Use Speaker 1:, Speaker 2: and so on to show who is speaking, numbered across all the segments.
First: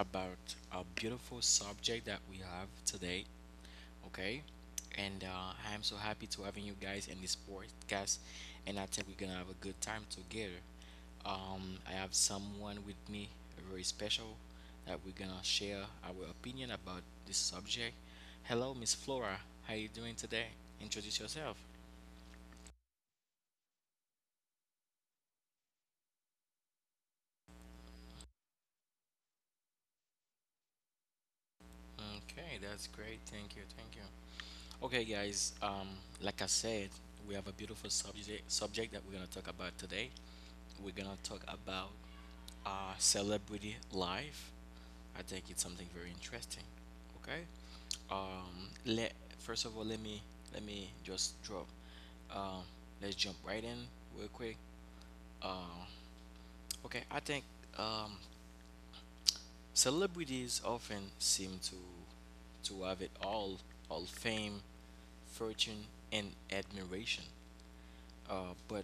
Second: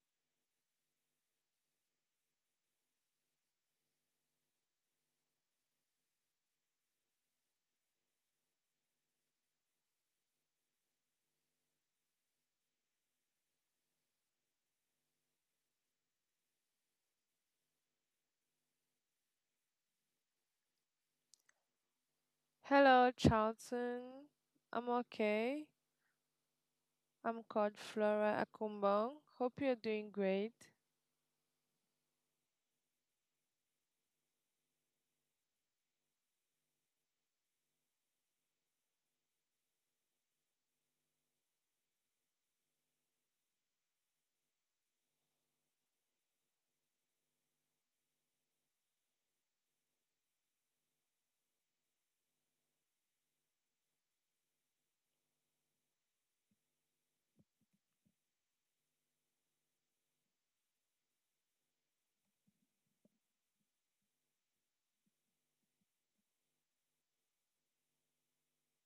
Speaker 1: about a beautiful subject that we have today, okay? And I am so happy to having you guys in this podcast, and I think we're gonna have a good time together. I have someone with me very special that we're gonna share our opinion about this subject. Hello, Miss Flora. How you doing today? Introduce yourself.
Speaker 2: Hello, Charlton. I'm okay. I'm called Flora Akumbong. Hope you're doing great.
Speaker 1: Okay, that's great. Thank you. Thank you. Okay, guys. Like I said, we have a beautiful subject that we're gonna talk about today. We're gonna talk about celebrity life. I think it's something very interesting. Okay. Let first of all, let me just drop. Um, let's jump right in real quick. Um, Okay, I think um, celebrities often seem to have it all fame, fortune, and admiration. But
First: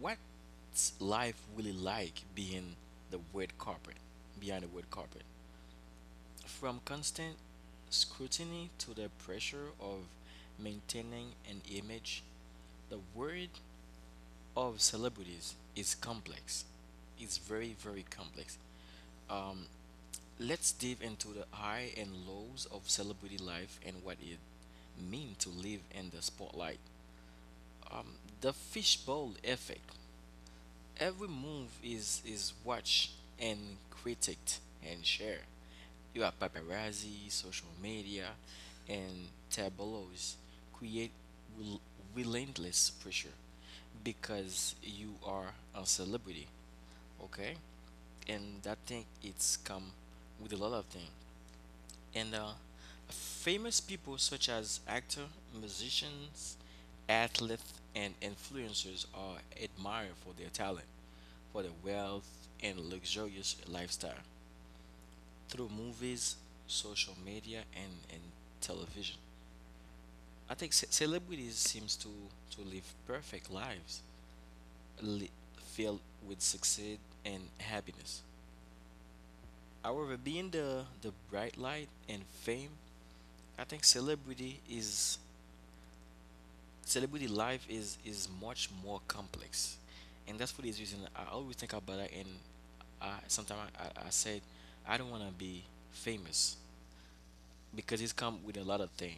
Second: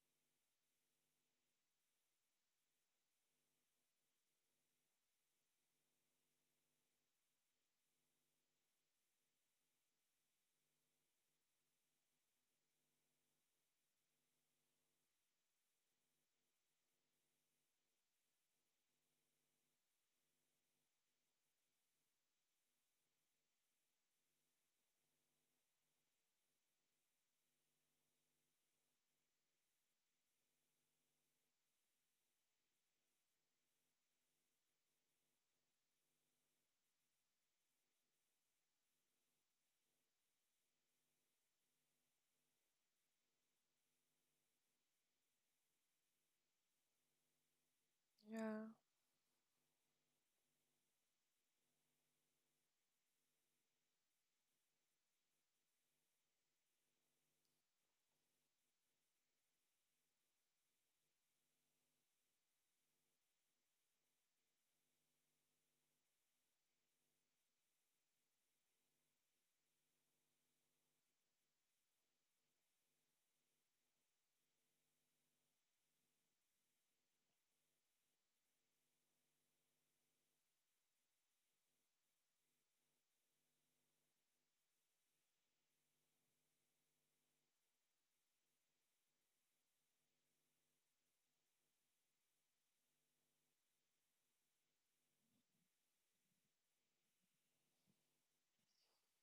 Speaker 1: what's life really like being the red carpet, behind the red carpet? From constant scrutiny to the pressure of maintaining an image, the world of celebrities is complex. It's very, very complex. Um, let's dive into the high and lows of celebrity life and what it means to live in the spotlight. Um, the fishbowl effect. Every move is watched and critiqued and shared. You have paparazzi, social media, and tabloids create rel- relentless pressure because you are a celebrity, okay?
Speaker 2: Yeah,
Speaker 1: And that thing it's come with a lot of things and famous people such as actors, musicians, athletes, and influencers are admired for their talent, for their wealth, and luxurious lifestyle through movies, social media, and television. I think celebrities seems to live perfect lives, li- filled with success and happiness. However, being the bright light and fame, I think celebrity life is much more complex, and that's for this reason I always think about it. And I sometimes I said I don't want to be famous because it's come with a lot of thing,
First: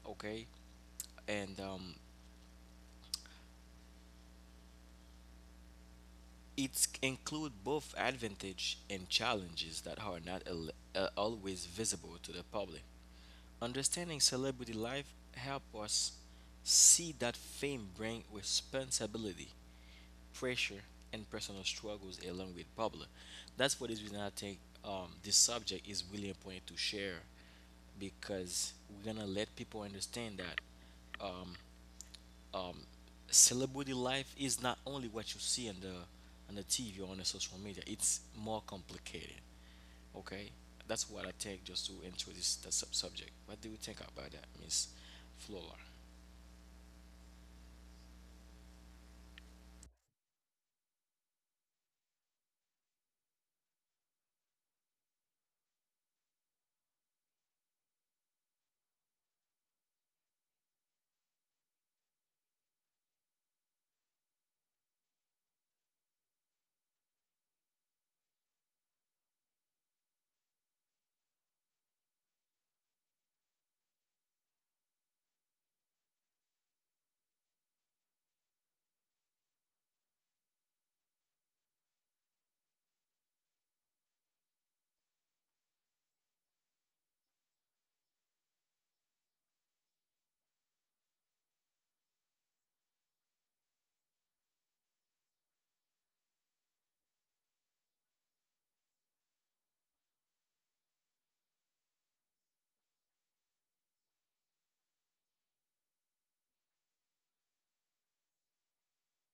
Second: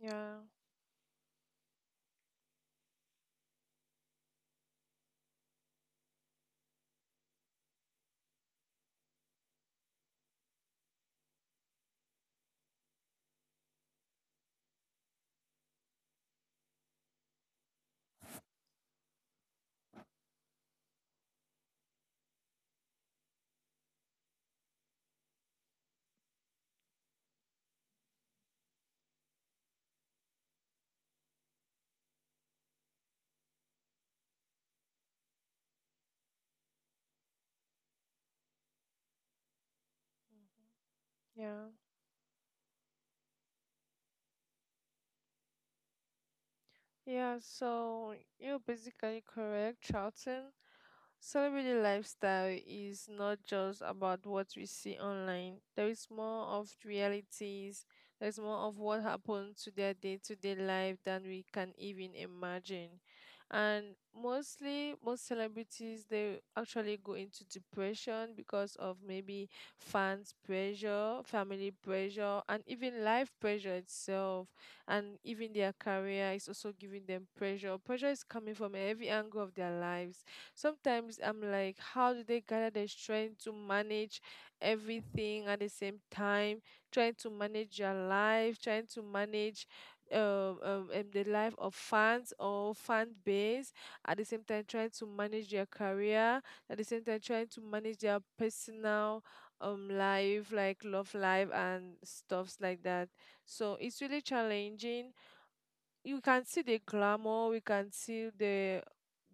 Speaker 2: yeah,
Speaker 1: okay? And it's include both advantage and challenges that are not always visible to the public. Understanding celebrity life help us see that fame bring responsibility, pressure, and personal struggles along with Pablo. That's for this reason I think this subject is really important to share because we're gonna let people understand that um, celebrity life is not only what you see on the TV or on the social media. It's more complicated. Okay, that's what I think
Speaker 2: yeah.
Speaker 1: just to introduce the subject. What do you think about that, Miss Flora?
Speaker 2: Yeah, so you're basically correct, Charlton. Celebrity lifestyle is not just about what we see online. There is more of realities. There's more of what happens to their day-to-day life than we can even imagine. And mostly, most celebrities they actually go into depression because of maybe fans pressure, family pressure, and even life pressure itself. And even their career is also giving them pressure. Pressure is coming from every angle of their lives. Sometimes I'm like, how do they gather the strength to manage everything at the same time? Trying to manage your life, trying to manage the life of fans or fan base, at the same time trying to manage their career, at the same time trying to manage their personal life, like love life and stuffs like that. So it's really challenging. You can see the glamour, we can see the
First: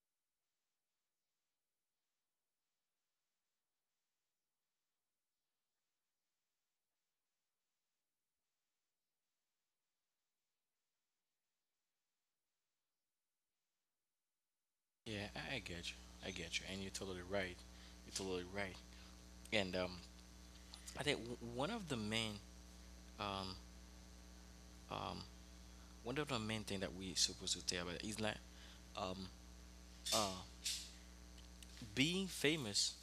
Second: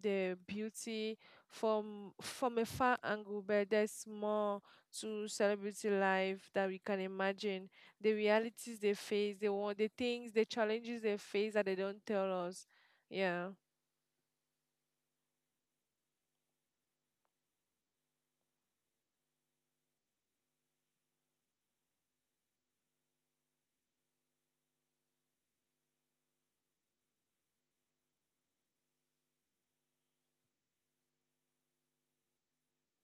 Speaker 2: beauty from a far angle, but there's more to celebrity life that we can imagine. The realities they face, the things, the challenges they face that they don't tell us. Yeah.
Speaker 1: Yeah, I get you. I get you, and you're totally right. You're totally right. And I think one of the main um um one of the main thing that we supposed to tell about is like um uh being famous,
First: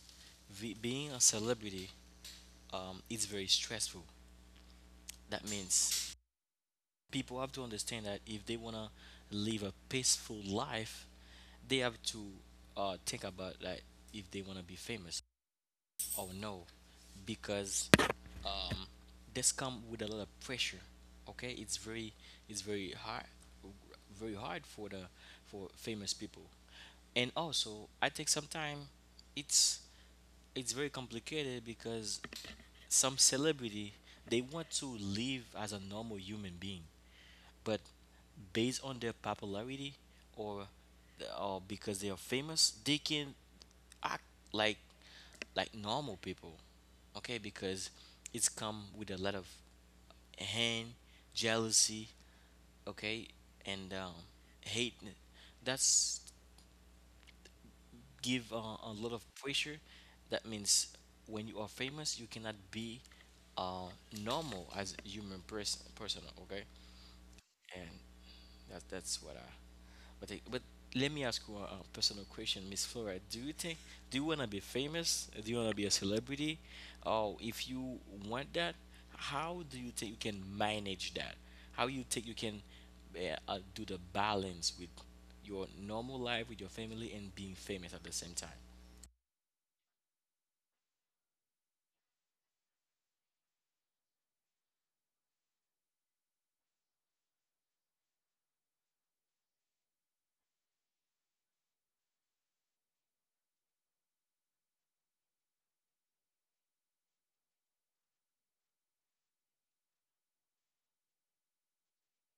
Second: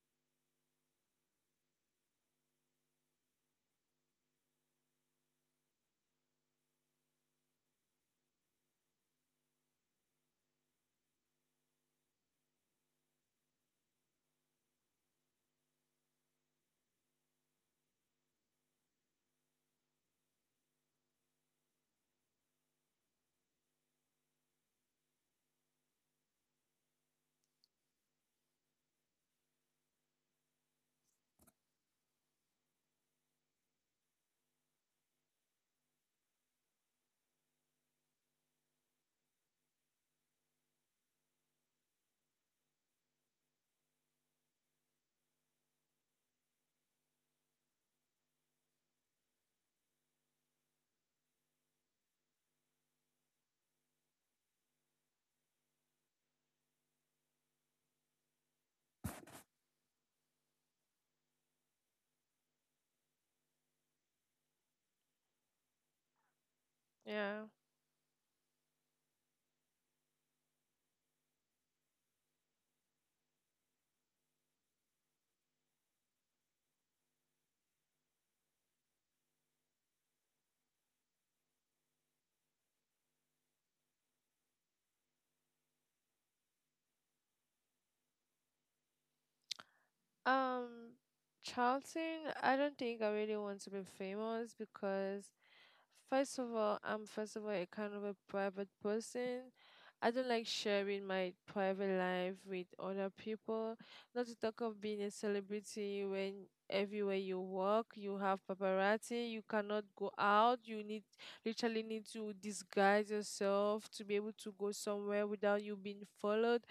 Speaker 1: being a celebrity is very stressful. That means people have to understand that if they wanna live a peaceful life, they have to think about like if they wanna be famous or no, because um, this come with a lot of pressure. Okay, it's very, it's very hard for the for famous people, and also I think sometimes it's it's very complicated because some celebrity they want to live as a normal human being, but based on their popularity or or because they are famous, they can act like like normal people, okay, because it's come with a lot of hand, jealousy, okay, and hate. That's give a lot of pressure. That means when you are famous you cannot be uh, normal as a human person, okay,
Speaker 2: Yeah.
Speaker 1: and that, that's what i. But but let me ask you a personal question, Miss Flora. Do you think, do you wanna be famous? Do you wanna be a celebrity? Or if you want that, how do you think you can manage that? How you think you can do the balance with your normal life, with your family and being famous at the same time?
Speaker 2: Um, Charlton, I don't think I really want to be famous because, first of all, I'm first of all a kind of a private person. I don't like sharing my private life with other people. Not to talk of being a celebrity when everywhere you walk, you have paparazzi, you cannot go out, you need literally need to disguise yourself to be able to go somewhere without you being followed.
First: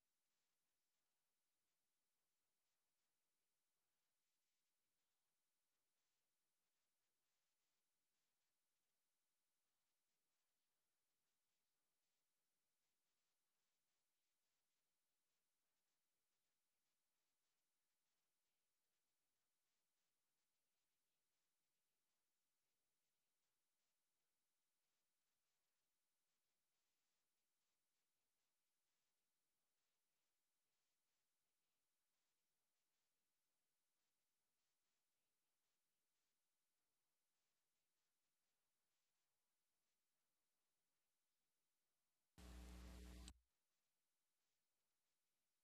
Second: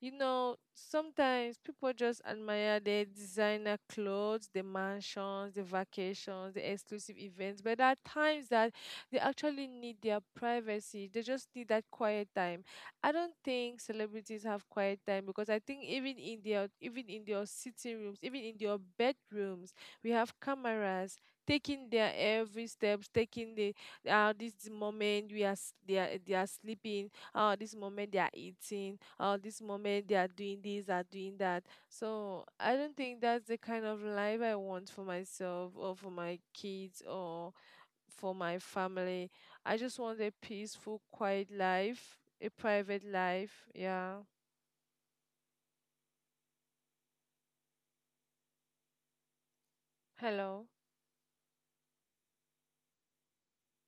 Speaker 2: You know, sometimes people just admire their designer clothes, the mansions, the vacations, the exclusive events, but there are times that they actually need their privacy. They just need that quiet time. I don't think celebrities have quiet time because I think even in their sitting rooms, even in their bedrooms, we have cameras taking their every steps, taking the this moment they are sleeping. Oh, this moment they are eating. Oh, this moment they are doing this are doing that. So I don't think that's the kind of life I want for myself or for my kids or for my family. I just want a peaceful quiet life, a private life. Yeah. Hello.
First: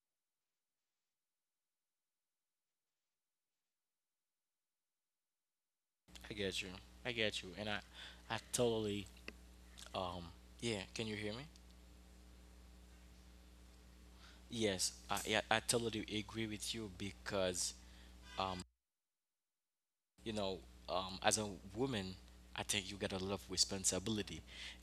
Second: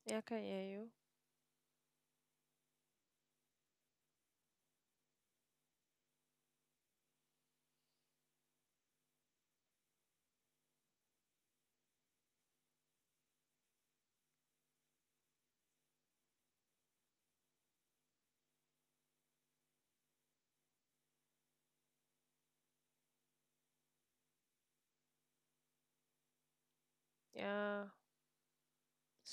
Speaker 2: Yeah, I can hear you.
Speaker 1: I get you. I get you. And I totally um yeah, can you hear me? Yes, I, yeah, I totally agree with you because um, you know, as a woman, I think you got a lot of
Speaker 2: Yeah,
Speaker 1: responsibility.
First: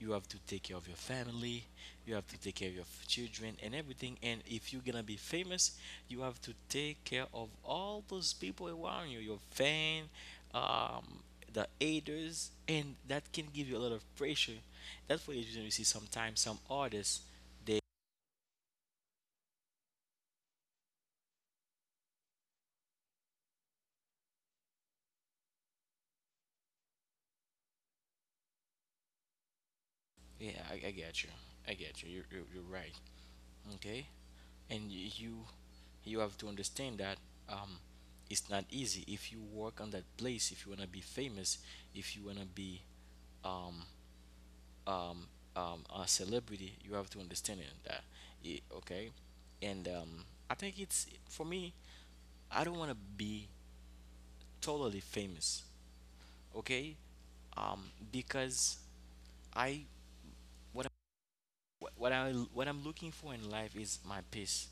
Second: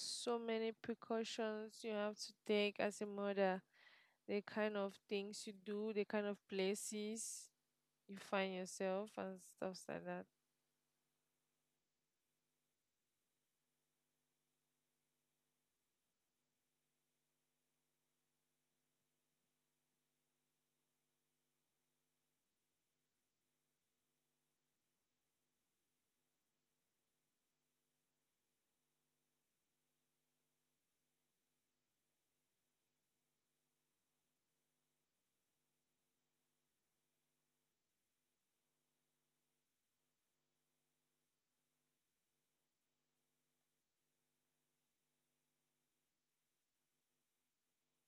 Speaker 1: You have to
Speaker 2: many
Speaker 1: take care of your
Speaker 2: precautions
Speaker 1: family,
Speaker 2: you have to
Speaker 1: you have
Speaker 2: take
Speaker 1: to take
Speaker 2: as a
Speaker 1: care of your
Speaker 2: mother.
Speaker 1: children
Speaker 2: The
Speaker 1: and
Speaker 2: kind
Speaker 1: everything,
Speaker 2: of
Speaker 1: and
Speaker 2: things you
Speaker 1: if you're
Speaker 2: do,
Speaker 1: gonna
Speaker 2: the
Speaker 1: be
Speaker 2: kind of
Speaker 1: famous, you
Speaker 2: places
Speaker 1: have to
Speaker 2: you
Speaker 1: take
Speaker 2: find
Speaker 1: care of
Speaker 2: yourself, and
Speaker 1: all
Speaker 2: stuff
Speaker 1: those
Speaker 2: like
Speaker 1: people
Speaker 2: that.
Speaker 1: around you, your fan, um, the haters, and that can give you a lot of pressure. That's why you usually see sometimes some artists they, yeah, I get you, I get you, you're right, okay, and you, you have to understand that um, it's not easy. If you work on that place, if you want to be famous, if you want to be um, um, a celebrity, you have to understand it, that it, okay. And I think it's for me, I don't want to be totally famous, okay, um, because i, what, I, what I'm looking for in life is my peace.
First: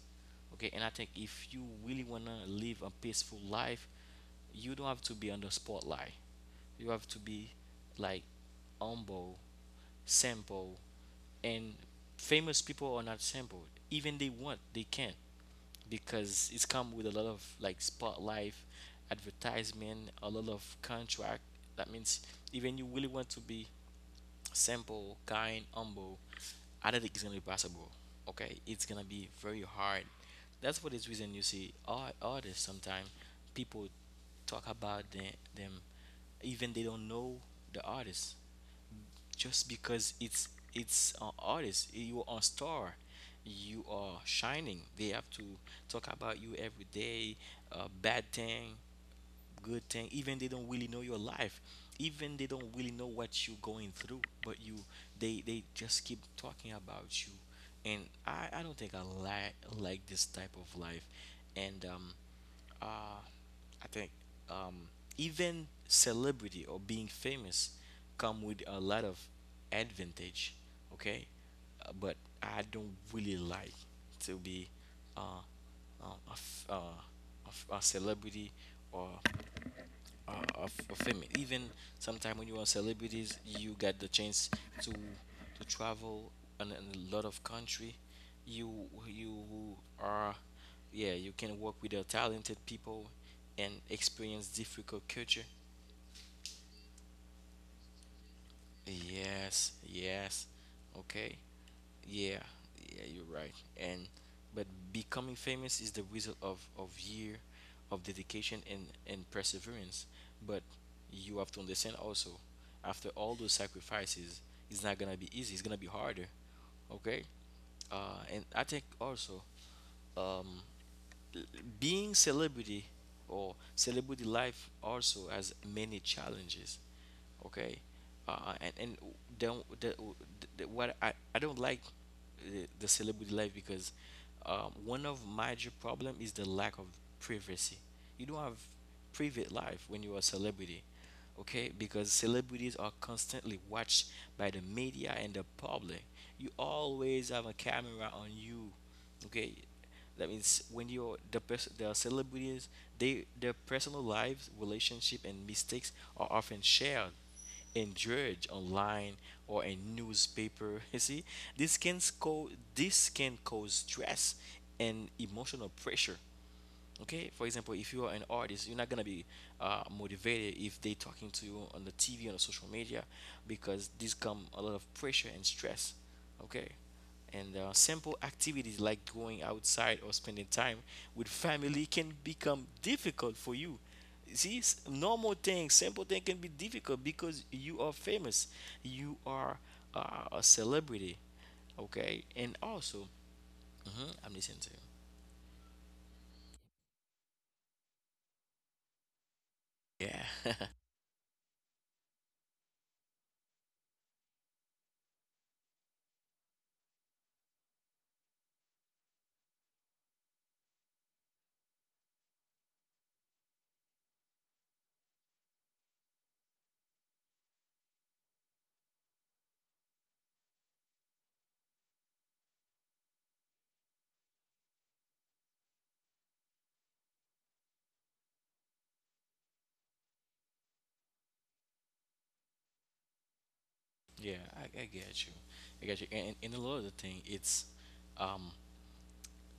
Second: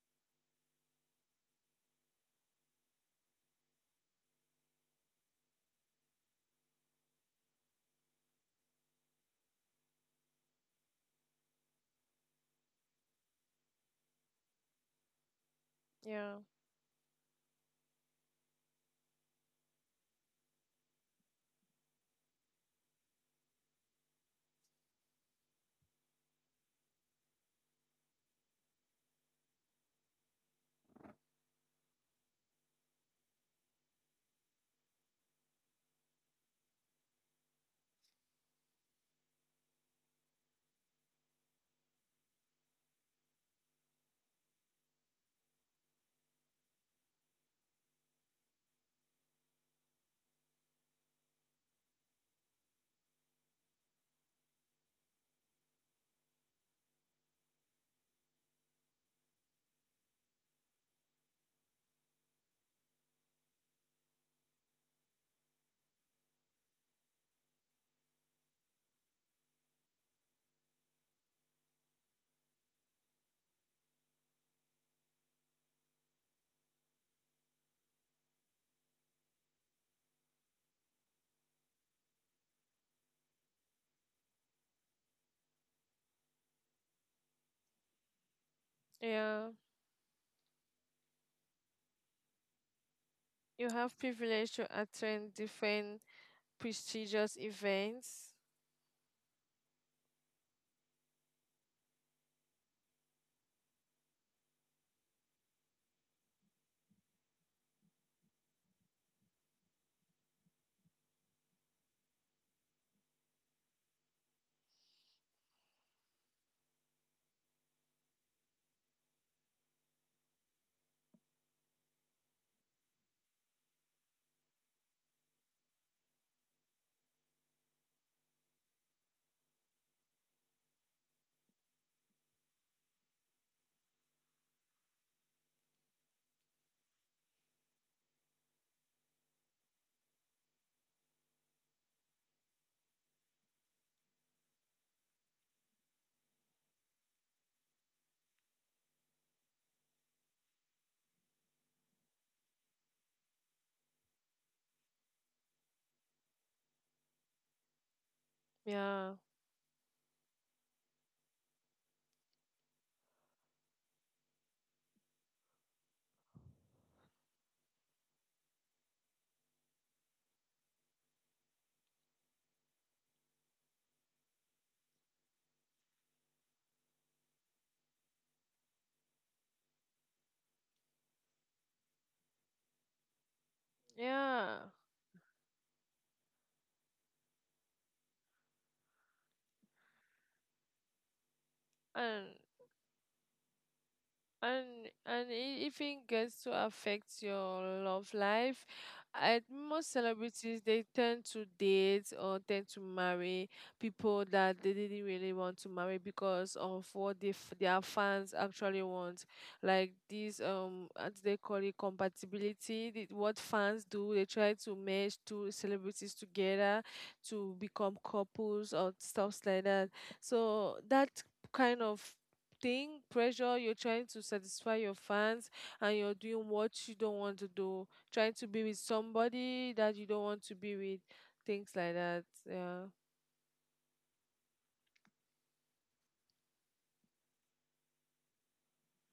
Speaker 1: Okay, and I think if you really wanna live a peaceful life, you don't have to be on the spotlight. You have to be like humble, simple, and famous people are not simple. Even they want, they can't,
Speaker 2: Yeah,
Speaker 1: because it's come with a lot of like spotlight, advertisement, a lot of contract. That means even you really want to be simple, kind, humble, I don't think it's gonna be possible. Okay, it's gonna be very hard. That's for this reason you see artists sometimes people talk about the, them, even they don't know the artist, just because it's an artist, you are a star, you are shining, they have to talk about you every day, a bad thing, good thing, even they don't really know your life, even they don't really know what you're going through, but you, they just keep talking about you, and i don't think I like this type of life, and uh I think um even celebrity or being famous come with a lot of advantage, okay, but I don't really like to be uh, um, a, f- uh, a celebrity or of fame. Even sometimes when you are celebrities, you get the chance to to travel in a lot of country. You you
Speaker 2: yeah.
Speaker 1: are, yeah, you can work with the talented people and
Speaker 2: You have
Speaker 1: experience
Speaker 2: privilege to
Speaker 1: difficult culture.
Speaker 2: attend different prestigious events.
Speaker 1: Yes, yes. Okay. Yeah, yeah, you're right. And but becoming famous is the result of year of dedication and perseverance. But you have to understand also, after all those sacrifices, it's not gonna be easy. It's gonna be harder. Okay. And I think also, um, being celebrity or celebrity life also has many challenges, okay, and don't the, what I don't like the celebrity life because one of major problem is the lack of privacy. You don't have private life when you are a celebrity, okay, because celebrities are constantly watched by the media and the public. You always have a camera on you, okay. That means when you're the person, the celebrities, they, their personal lives, relationship, and mistakes are often shared and judged online
Speaker 2: Yeah,
Speaker 1: or in newspaper you see, this can cause, this can cause stress and emotional pressure, okay. For example, if you are an artist, you're not going to be motivated if they talking to you on the TV, on the social media, because this come a lot of pressure and stress, okay. And simple activities like going outside or spending time with family can become difficult for you. See,
Speaker 2: yeah.
Speaker 1: normal things, simple things, can be difficult because you are famous, you are a celebrity, okay, and
Speaker 2: And
Speaker 1: also. Mhm, I'm listening to you.
Speaker 2: And and i- if it even gets to affect your love life,
Speaker 1: Yeah
Speaker 2: most celebrities they tend to date or tend to marry people that they didn't really want to marry because of what they, their fans actually want. Like this, what do they call it, compatibility. What fans do, they try to merge two celebrities together to become couples or stuff like that. So that kind of thing, pressure, you're trying to satisfy your fans and you're doing what you don't want to do, trying to be with somebody that you don't want to be with, things like that. Yeah.
Speaker 1: Yeah, I get you. I get you. And a lot of the thing, um,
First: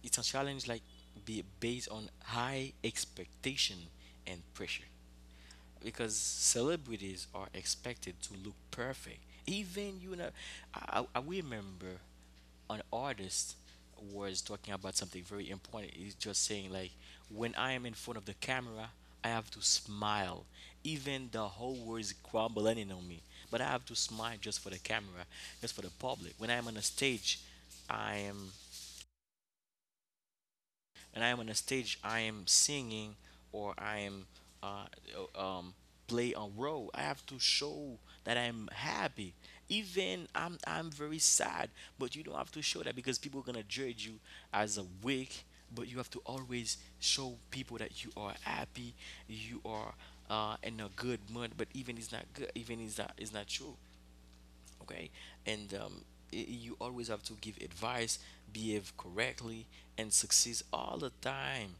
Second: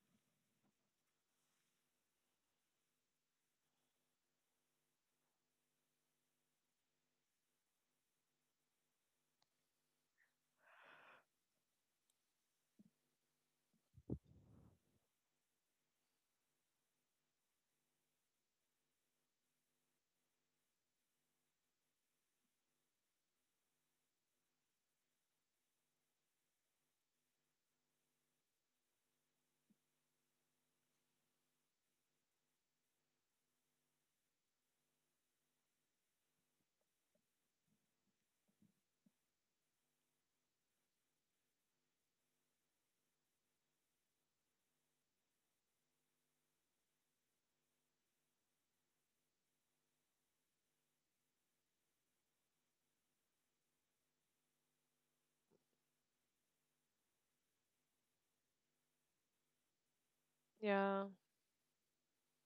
Speaker 1: it's a challenge like be based on high expectation and pressure because celebrities are expected to look perfect. Even you know, I remember an artist was talking about something very important. He's just saying like, when I am in front of the camera, I have to smile, even the whole world is crumbling in on me. But I have to smile just for the camera, just for the public. When I am on a stage, I am, and I am on a stage, I am singing or I am uh, uh, um, play a role. I have to show that I'm happy. Even I'm very sad, but you don't have to show that because people are gonna judge you as a weak. But you have to always show people that you are happy, you are in a good mood. But even it's not good, even it's not true. Okay, and you always have to give advice, behave correctly, and
Speaker 2: Yeah.
Speaker 1: succeed all the time.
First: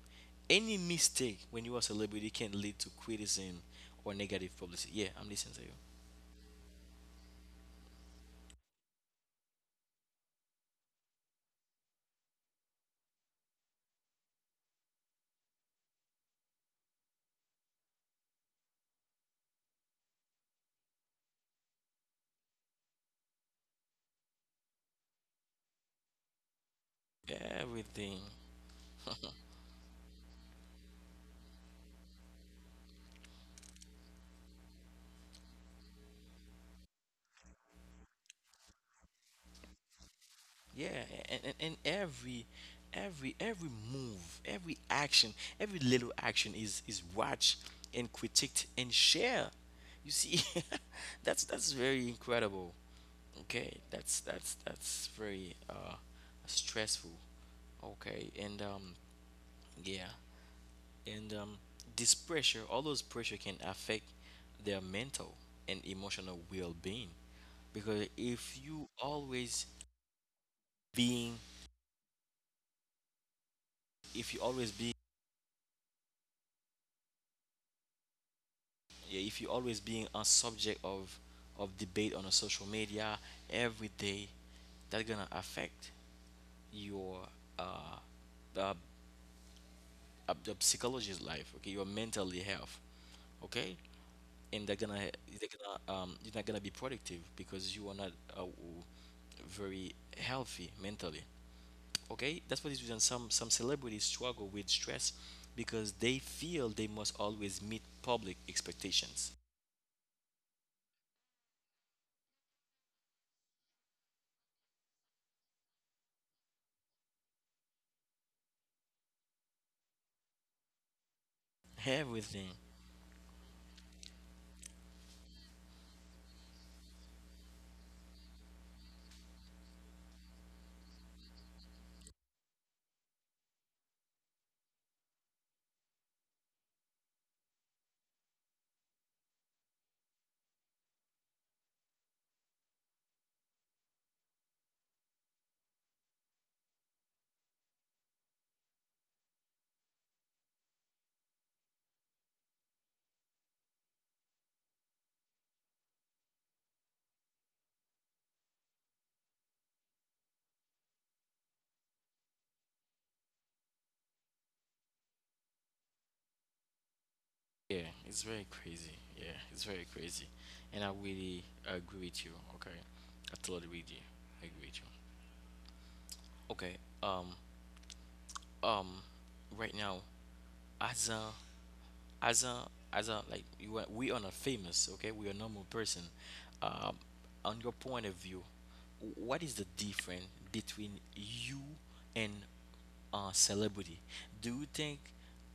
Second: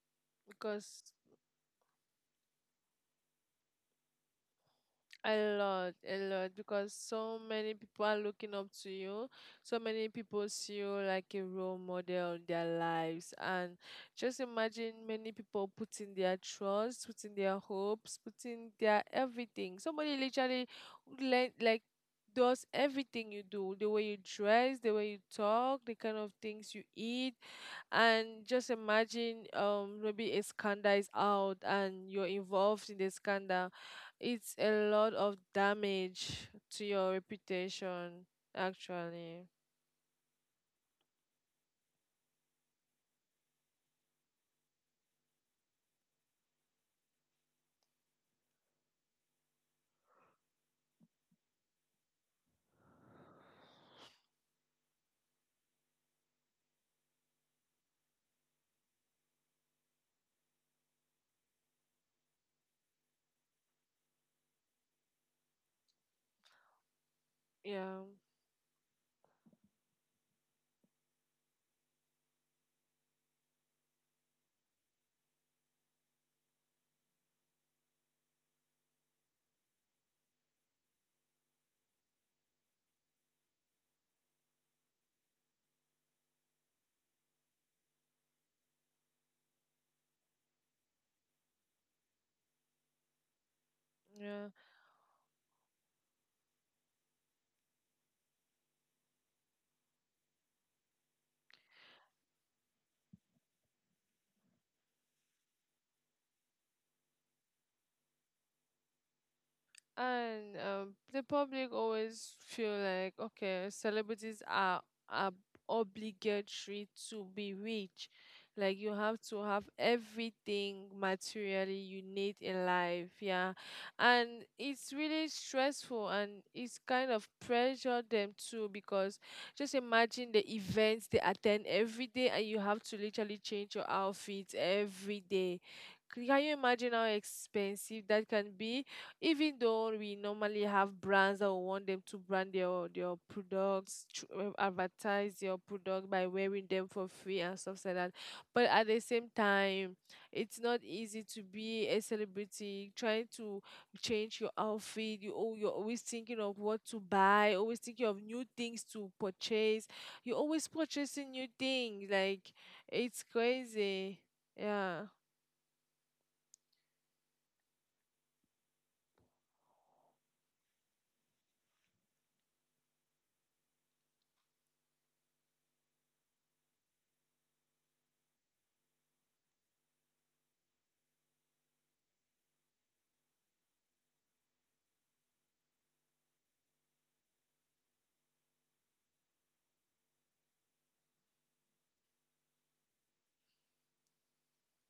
Speaker 1: Any
Speaker 2: Because
Speaker 1: mistake when you are a celebrity can lead to criticism or negative publicity. Yeah, I'm
Speaker 2: a
Speaker 1: listening to you.
Speaker 2: lot, a lot, because so many people are looking up to you. So many people see you like a role model in their lives. And just imagine many people putting their trust, putting their hopes, putting their everything. Somebody literally like does everything you do, the way you dress, the way you talk, the kind of things you eat,
Speaker 1: Everything.
Speaker 2: and just imagine maybe a scandal is out and you're involved in the scandal. It's a lot of damage to your reputation, actually.
Speaker 1: Yeah, and every every move, every action, every little action is watched and critiqued and shared, you see. That's very incredible. Okay, that's very stressful. Okay, and yeah, and this pressure, all those pressure can affect their mental and emotional well-being. Because
Speaker 2: Yeah.
Speaker 1: being if you always being yeah, if you always being a subject of debate on a social media every day, that's gonna affect your uh, uh, uh psychologist life. Okay, your mental health. Okay, and
Speaker 2: Yeah.
Speaker 1: they're gonna you're not gonna be productive because you are not uh, very healthy mentally. Okay, that's what is reason some celebrities struggle with stress because they feel they must always meet public expectations.
Speaker 2: And the public always feel like, okay, celebrities are obligatory to be rich. Like you have to have everything materially
Speaker 1: Everything.
Speaker 2: you need in life, yeah. And it's really stressful and it's kind of pressure them too because just imagine the events they attend every day and you have to literally change your outfits every day. Can you imagine how expensive that can be? Even though we normally have brands that will want them to brand their products, advertise their product by wearing them for free and stuff like that. But at the same time, it's not easy to be a celebrity trying to change your outfit. You're always thinking of what to buy, always thinking of new things to purchase. You're always purchasing new things. Like, it's crazy. Yeah.
Speaker 1: Yeah, it's very crazy. Yeah, it's very crazy, and I really agree with you. Okay, I totally agree with you. I agree with you. Okay. Um. Um. Right now, as a as a as a like you are, we are not famous. Okay, we are normal person. um on your point of view, what is the difference between you and celebrity? Do you think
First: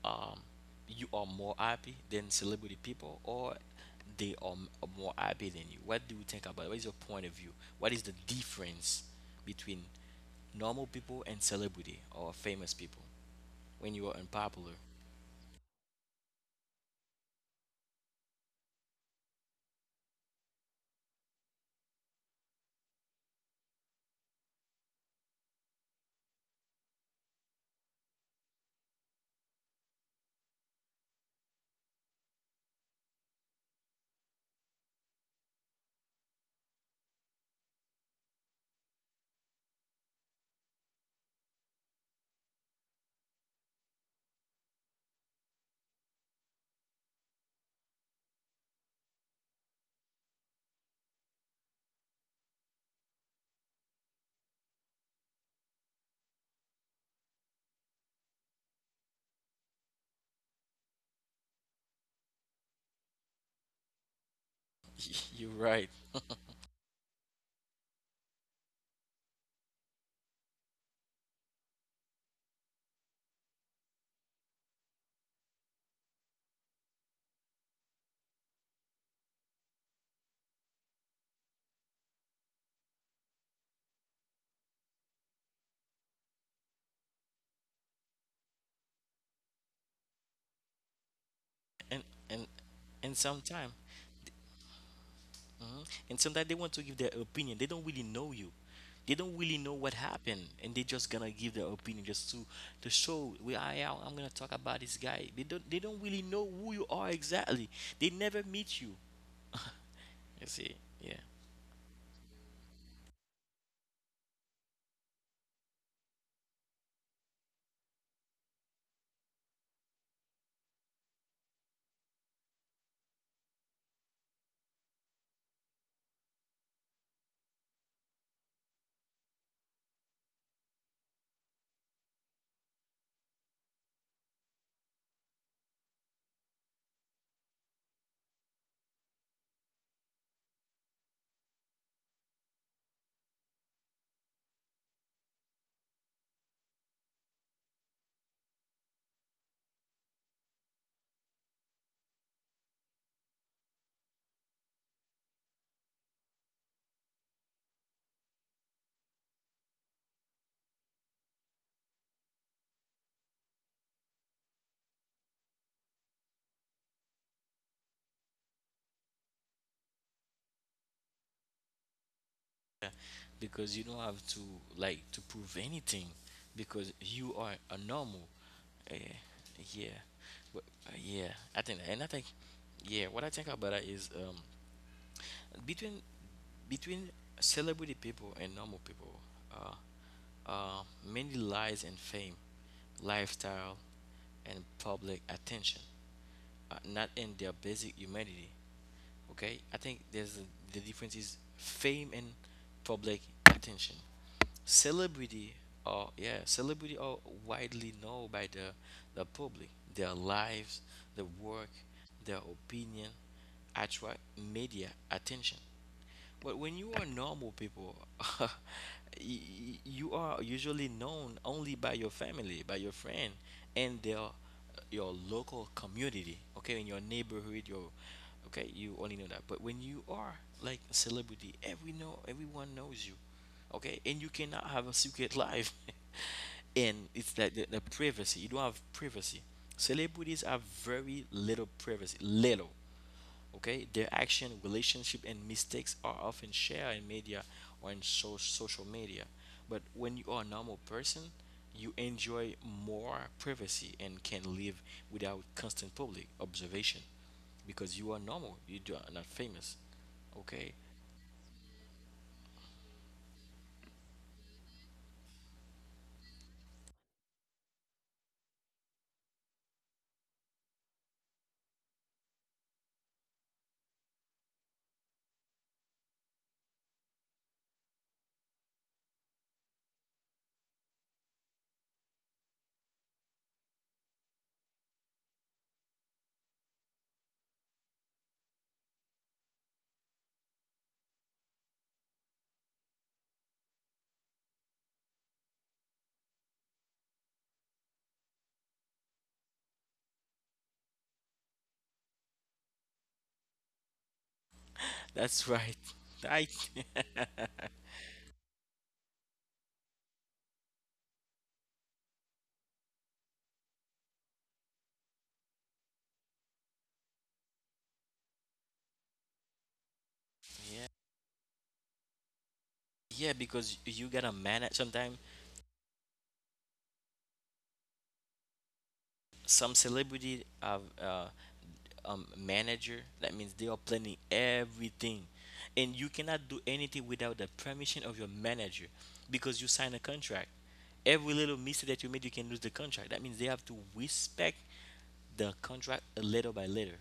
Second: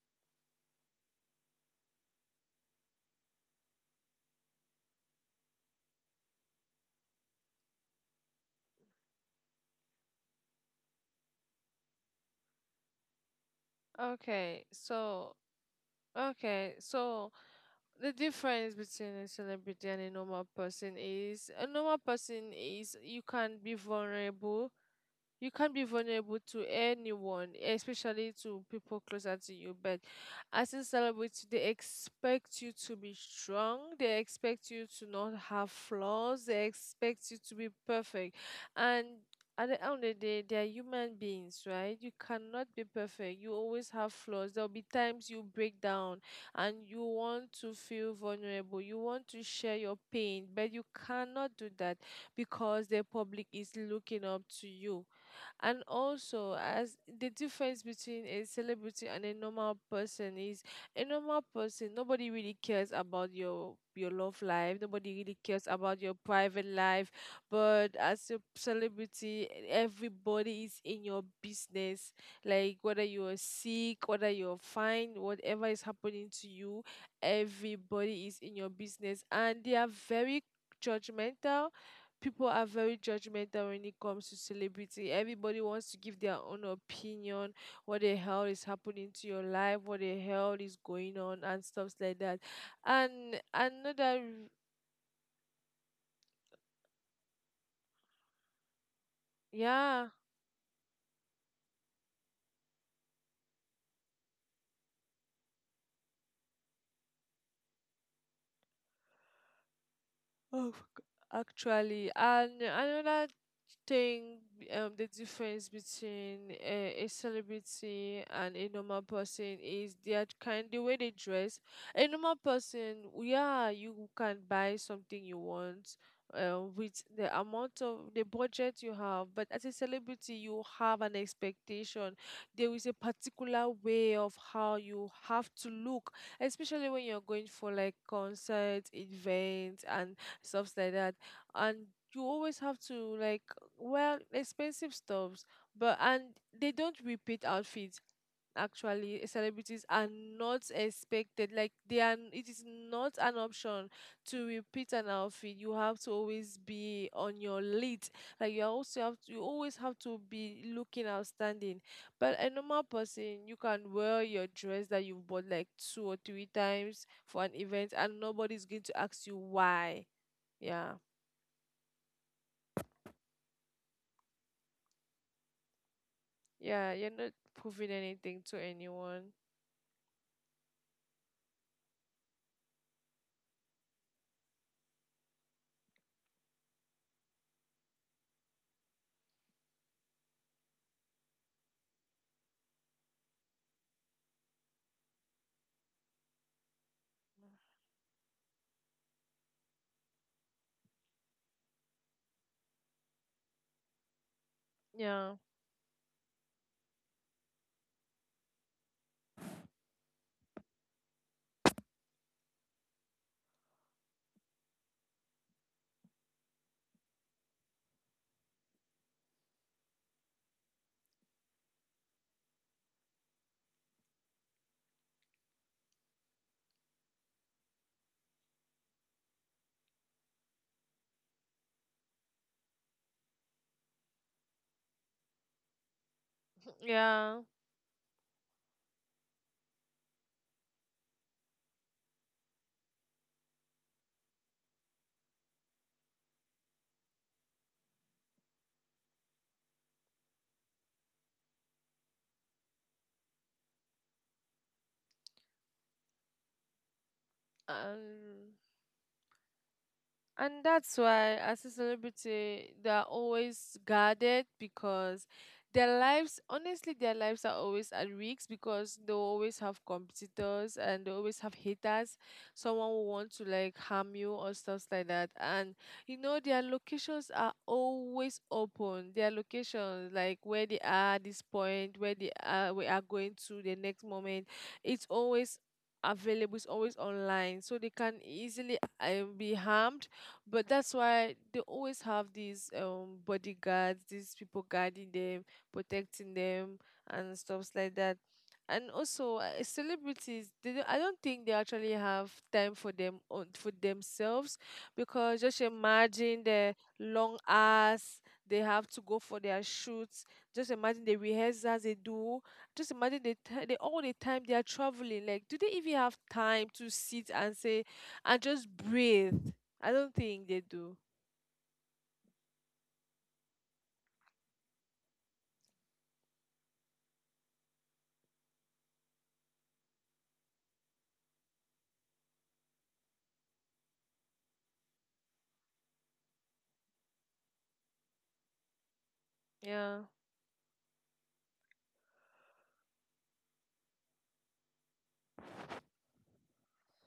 Speaker 1: um you are more happy than celebrity people, or they are m- more happy than you? What do you think about it? What is your point of view? What is the difference between normal people and celebrity or famous people when you are
Speaker 2: Okay.
Speaker 1: unpopular?
Speaker 2: So the difference between a celebrity and a normal person is a normal person is you can be vulnerable. You can't be vulnerable to anyone, especially to people closer to you. But as in celebrity, they expect you to be strong. They expect you to not have flaws. They expect you to be perfect. And at the end of the day, they are human beings, right? You cannot be perfect. You always have flaws. There'll be times you break down and you want to feel vulnerable. You want to share your pain, but you cannot do that because the public is looking up to you. And also, as the difference between a celebrity and a normal person is a normal person, nobody really cares about your love life, nobody really
Speaker 1: You're
Speaker 2: cares
Speaker 1: right.
Speaker 2: about your private life. But as a celebrity, everybody is in your business. Like whether you are sick, whether you're fine, whatever is happening to you, everybody is in your business. And they are very judgmental. People are very judgmental when it comes to celebrity. Everybody wants to give their own opinion, what the hell is happening to your life, what the hell is going on, and stuffs
Speaker 1: and
Speaker 2: like that.
Speaker 1: and and
Speaker 2: And
Speaker 1: sometimes
Speaker 2: another,
Speaker 1: hmm and sometimes they want to give their opinion, they don't really know you, they don't really know what
Speaker 2: yeah.
Speaker 1: happened, and they just gonna give their opinion just to show, we I'm gonna talk about this guy. They don't really know who you are exactly. They never meet you, you
Speaker 2: Oh,
Speaker 1: see. Yeah.
Speaker 2: actually, and another thing, the difference between a celebrity and a normal person is their kind, the way they dress. A normal person, yeah, you can buy something you want, with the amount of the budget you have. But as a celebrity, you have an expectation. There is a particular way of how you have to look, especially when you're going for like concerts, events, and stuffs like that. And you always have to like well expensive stuffs. But and they don't repeat outfits. Actually celebrities are not expected, like they are, it is not an option to repeat an outfit. You have to always be on your lead. You also have to, you always have to be looking outstanding. But a normal person, you can wear your dress that you've bought like two or three times for an event and nobody's going to ask you why. Yeah.
Speaker 1: Yeah. Because you don't have to like to prove anything, because
Speaker 2: Yeah, you're
Speaker 1: you
Speaker 2: not
Speaker 1: are a
Speaker 2: proving
Speaker 1: normal.
Speaker 2: anything to
Speaker 1: uh,
Speaker 2: anyone.
Speaker 1: yeah I think, yeah, what I think about that is, between between celebrity people and normal people, uh, many lies and fame, lifestyle, and public attention, not in their basic humanity. Okay, I think there's a, the difference is fame and public attention.
Speaker 2: Yeah.
Speaker 1: Celebrity or yeah, celebrity are widely known by the public. Their lives, their work, their opinion attract media attention. But when you are normal people, y- y- you are usually known only by your family, by your friend, and their your local community. Okay, in your neighborhood, your okay, you only know that. But when you are like a celebrity, everyone knows you. Okay, and you cannot have a secret life, and it's
Speaker 2: Yeah.
Speaker 1: like the privacy. You don't have privacy. Celebrities have very little privacy. Little. Okay, their action, relationship, and mistakes are often shared in media or in social media. But when you are a normal person, you enjoy more privacy and can live without constant public observation because you are
Speaker 2: Um
Speaker 1: normal. You are not famous.
Speaker 2: And
Speaker 1: Okay,
Speaker 2: that's why, as a celebrity, they are always guarded because their lives, honestly, their lives are always at risk because they will always have competitors and they always have haters. Someone will want to like harm you or stuff like that. And you know, their locations are always open. Their locations, like where they are at this point, where they are, we are going to the next moment, it's always available. It's always online, so they can easily be harmed. But that's why they always have these bodyguards, these people guarding them, protecting them, and stuffs like that. And also, celebrities, they don't, I don't think they actually have time for them on for themselves because just
Speaker 1: that's right.
Speaker 2: imagine
Speaker 1: I
Speaker 2: the long hours they have to go for their shoots. Just imagine the rehearsals they do. Just imagine the all the time they are traveling. Like, do they even have time to sit and say and just breathe? I don't think they do.
Speaker 1: yeah yeah because you gotta manage. Sometimes some celebrity have manager. That means they are planning everything. And you cannot do anything without the permission of your manager because you sign a
Speaker 2: Yeah.
Speaker 1: contract. Every little mistake that you made, you can lose the contract. That means they have to respect the contract little by little.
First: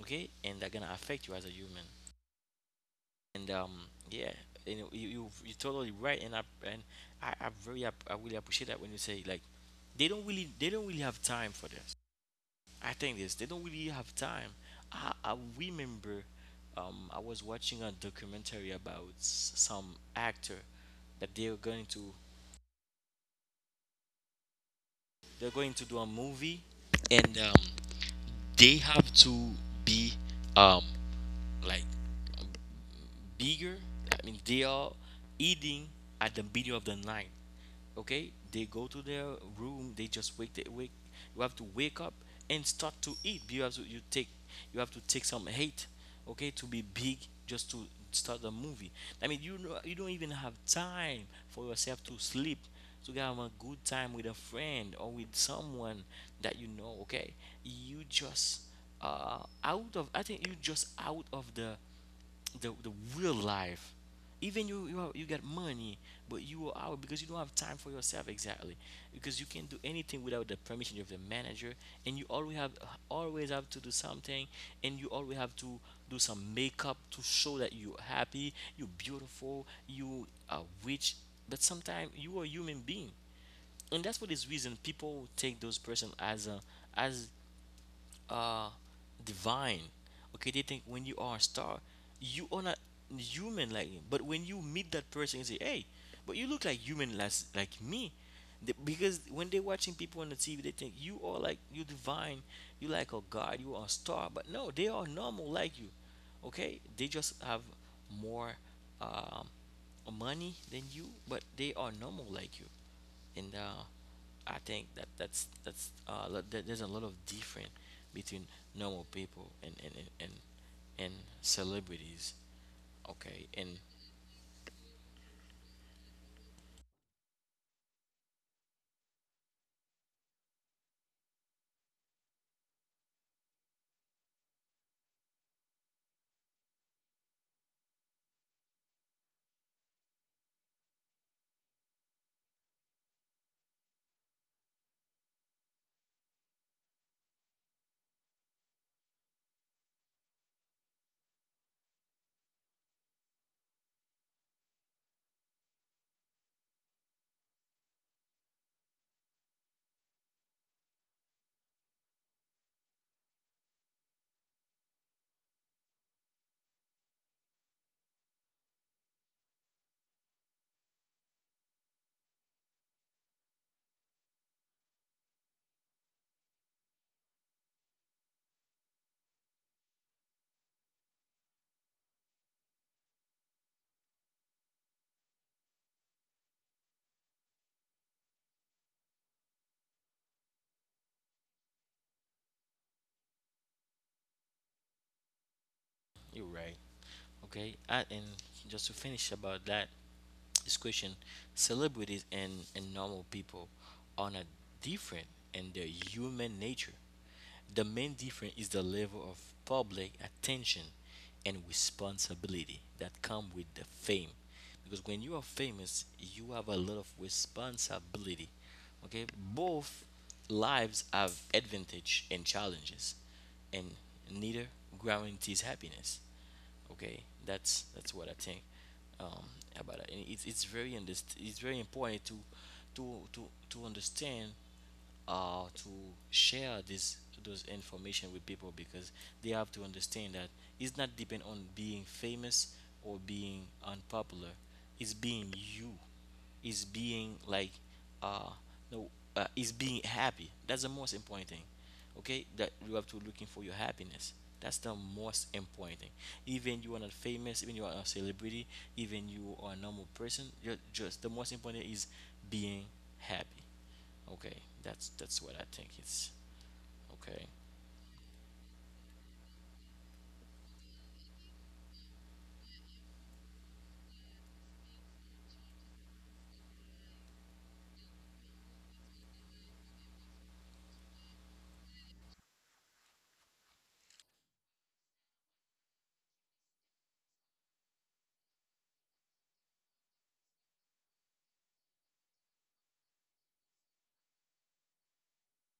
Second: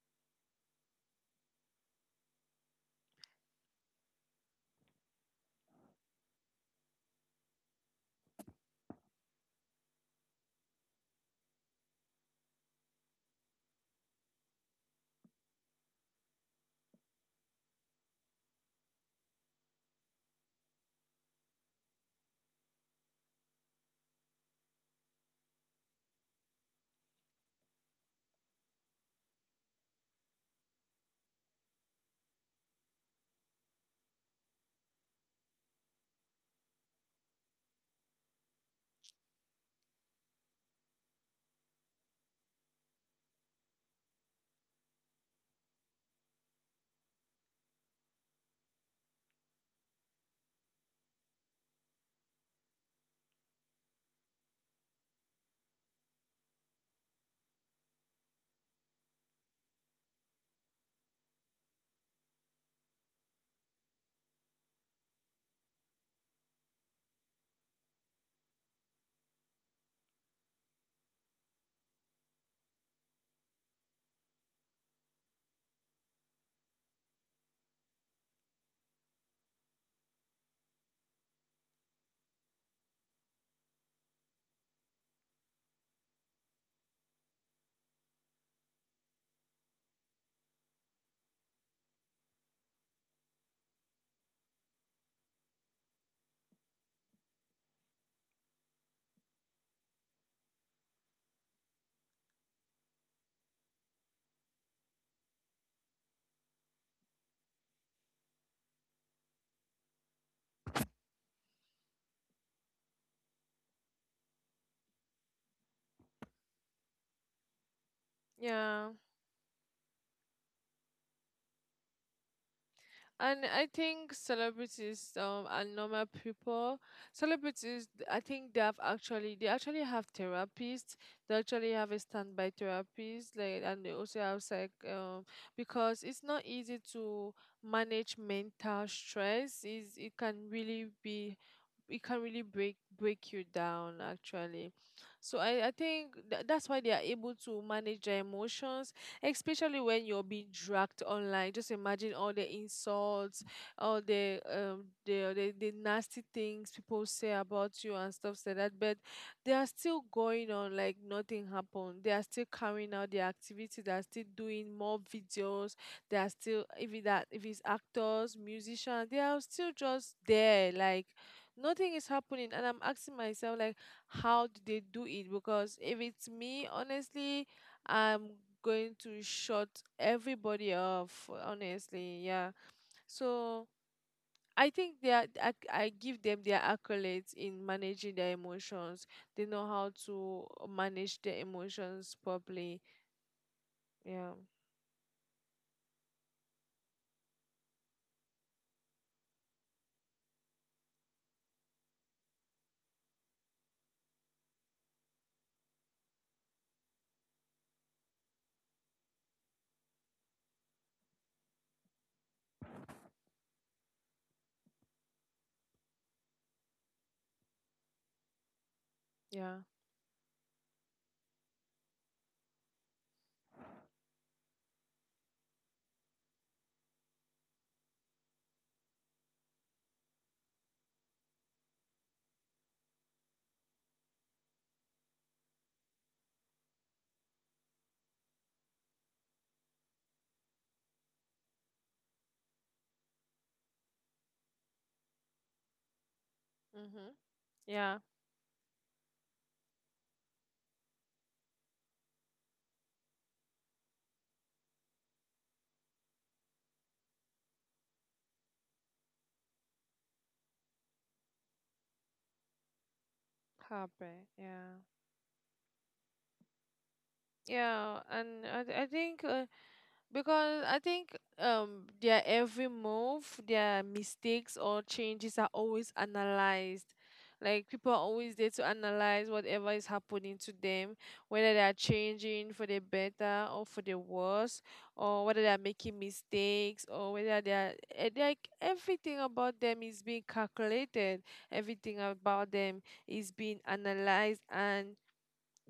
Speaker 1: Okay? And that gonna affect you as a human. And yeah, you know, you're totally right. And I and I very I really appreciate that when you say like they don't really have time for that. I think this they don't really have time. I remember I was watching a documentary about some actor that they're going to do a movie, and they have to be um, like bigger. I mean, they are eating at the middle of the night. Okay, they go to their room. They just wake. They wake. You have to wake up and start to eat. You have to you take. You have to take some hate. Okay, to be big just to start the movie. I mean, you know, you don't even have time for yourself to sleep, to have a good time with a friend or with someone that you know. Okay, you just uh out of, I think you just out of the the real life. Even you get money, but you are out because you don't have time for yourself exactly, because you can't do anything without the permission of the manager, and you always have, always have to do something and you always have to do some makeup to show that you're happy, you're beautiful, you are rich. But sometimes you are a human being. And that's for this reason people take those person as a as uh divine. Okay, they think when you are a star, you are not human like me. But when you meet that person and say hey, but you look like human less like me. Because when they're watching people on the TV, they think you are like you divine, you like a god, you are a star. But no, they are normal like you. Okay, they just have more um money than you, but they are normal like you. And I think that that's there's a lot of difference between
Speaker 2: Yeah.
Speaker 1: normal people and and celebrities. Okay,
Speaker 2: And I
Speaker 1: and
Speaker 2: think celebrities and normal people, celebrities, I think they actually have therapists. They actually have a standby therapist, like, and they also have psych, because it's not easy to manage mental stress. Is it can really be, it can really break you down actually. So I think that's why they are able to manage their emotions, especially when you're being dragged online. Just imagine all the insults, all the the nasty things people say about you and stuff like that. But they are still going on like nothing happened. They are still carrying out their activity. They are still doing more videos. They are still, if it's actors, musicians, they are still just there. Like nothing is happening. And I'm asking myself like how do they do it? Because if it's me, honestly, I'm going to shut everybody off, honestly. Yeah. So I think I give them their accolades in managing their emotions. They know how to manage their emotions properly. Yeah.
Speaker 1: you're right. Okay, I, and just to finish about that this question, celebrities and normal people are not different in their human nature. The main difference is the level of public attention and responsibility that come with the fame, because when you are famous you have a lot of responsibility. Okay,
Speaker 2: Yeah.
Speaker 1: both lives have advantage and challenges, and neither guarantees happiness. Okay, that's what I think um about it. And it's very unders it's very important to to to to understand to share this those information with people, because they have to understand that it's not depend on being famous or being unpopular. It's being you is
Speaker 2: Mm-hmm.
Speaker 1: being like
Speaker 2: Yeah.
Speaker 1: uh no is being happy. That's the most important thing. Okay, that you have to looking for your happiness. That's the most important thing. Even you are not famous, even you are a celebrity, even you are a normal person, you're just, the most important is being happy.
Speaker 2: Happy.
Speaker 1: Okay,
Speaker 2: Yeah.
Speaker 1: that's what I think it's. Okay,
Speaker 2: Yeah. And I think because I think their every move, their mistakes or changes are always analyzed. Like people are always there to analyze whatever is happening to them, whether they are changing for the better or for the worse, or whether they are making mistakes or whether they are like everything about them is being calculated. Everything about them is being analyzed, and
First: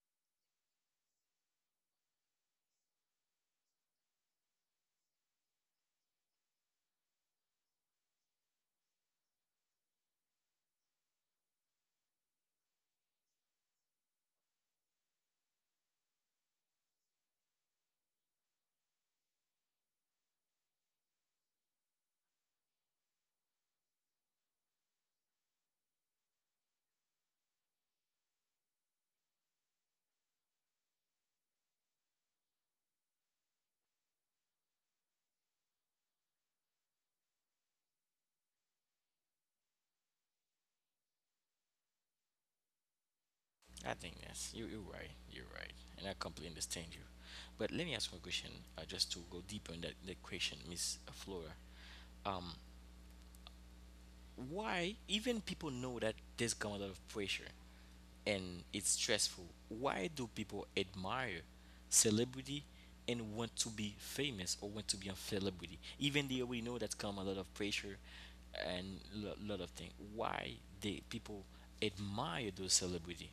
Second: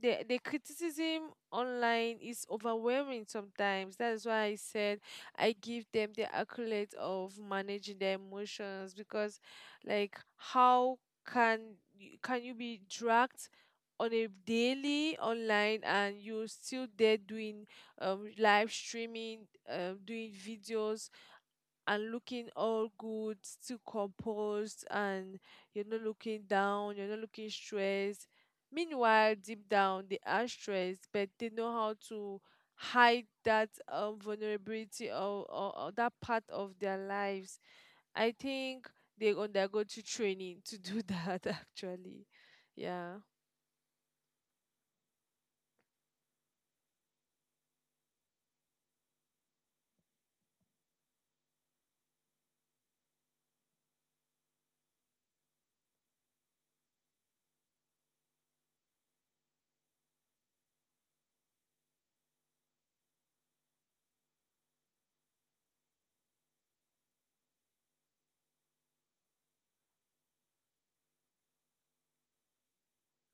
Speaker 2: the criticism online is overwhelming sometimes. That's why I said I give them the accolade of managing their emotions because like how can can you be dragged on a daily online and you're still there doing live streaming, doing videos and looking all good, still composed, and you're not looking down, you're not looking stressed. Meanwhile, deep down, they are stressed, but they know how to hide that vulnerability or that part of their lives. I think they undergo to training to do that actually. Yeah.
Speaker 1: I think yes, you're right, you're right, and I completely understand you. But let me ask one question, just to go deeper in that question, Miss Flora. um why, even people know that there's come a lot of pressure and it's stressful, why do people admire celebrity and want to be famous or want to be a celebrity, even they already know that's come a lot of pressure and a lot of things? Why they people admire those celebrity,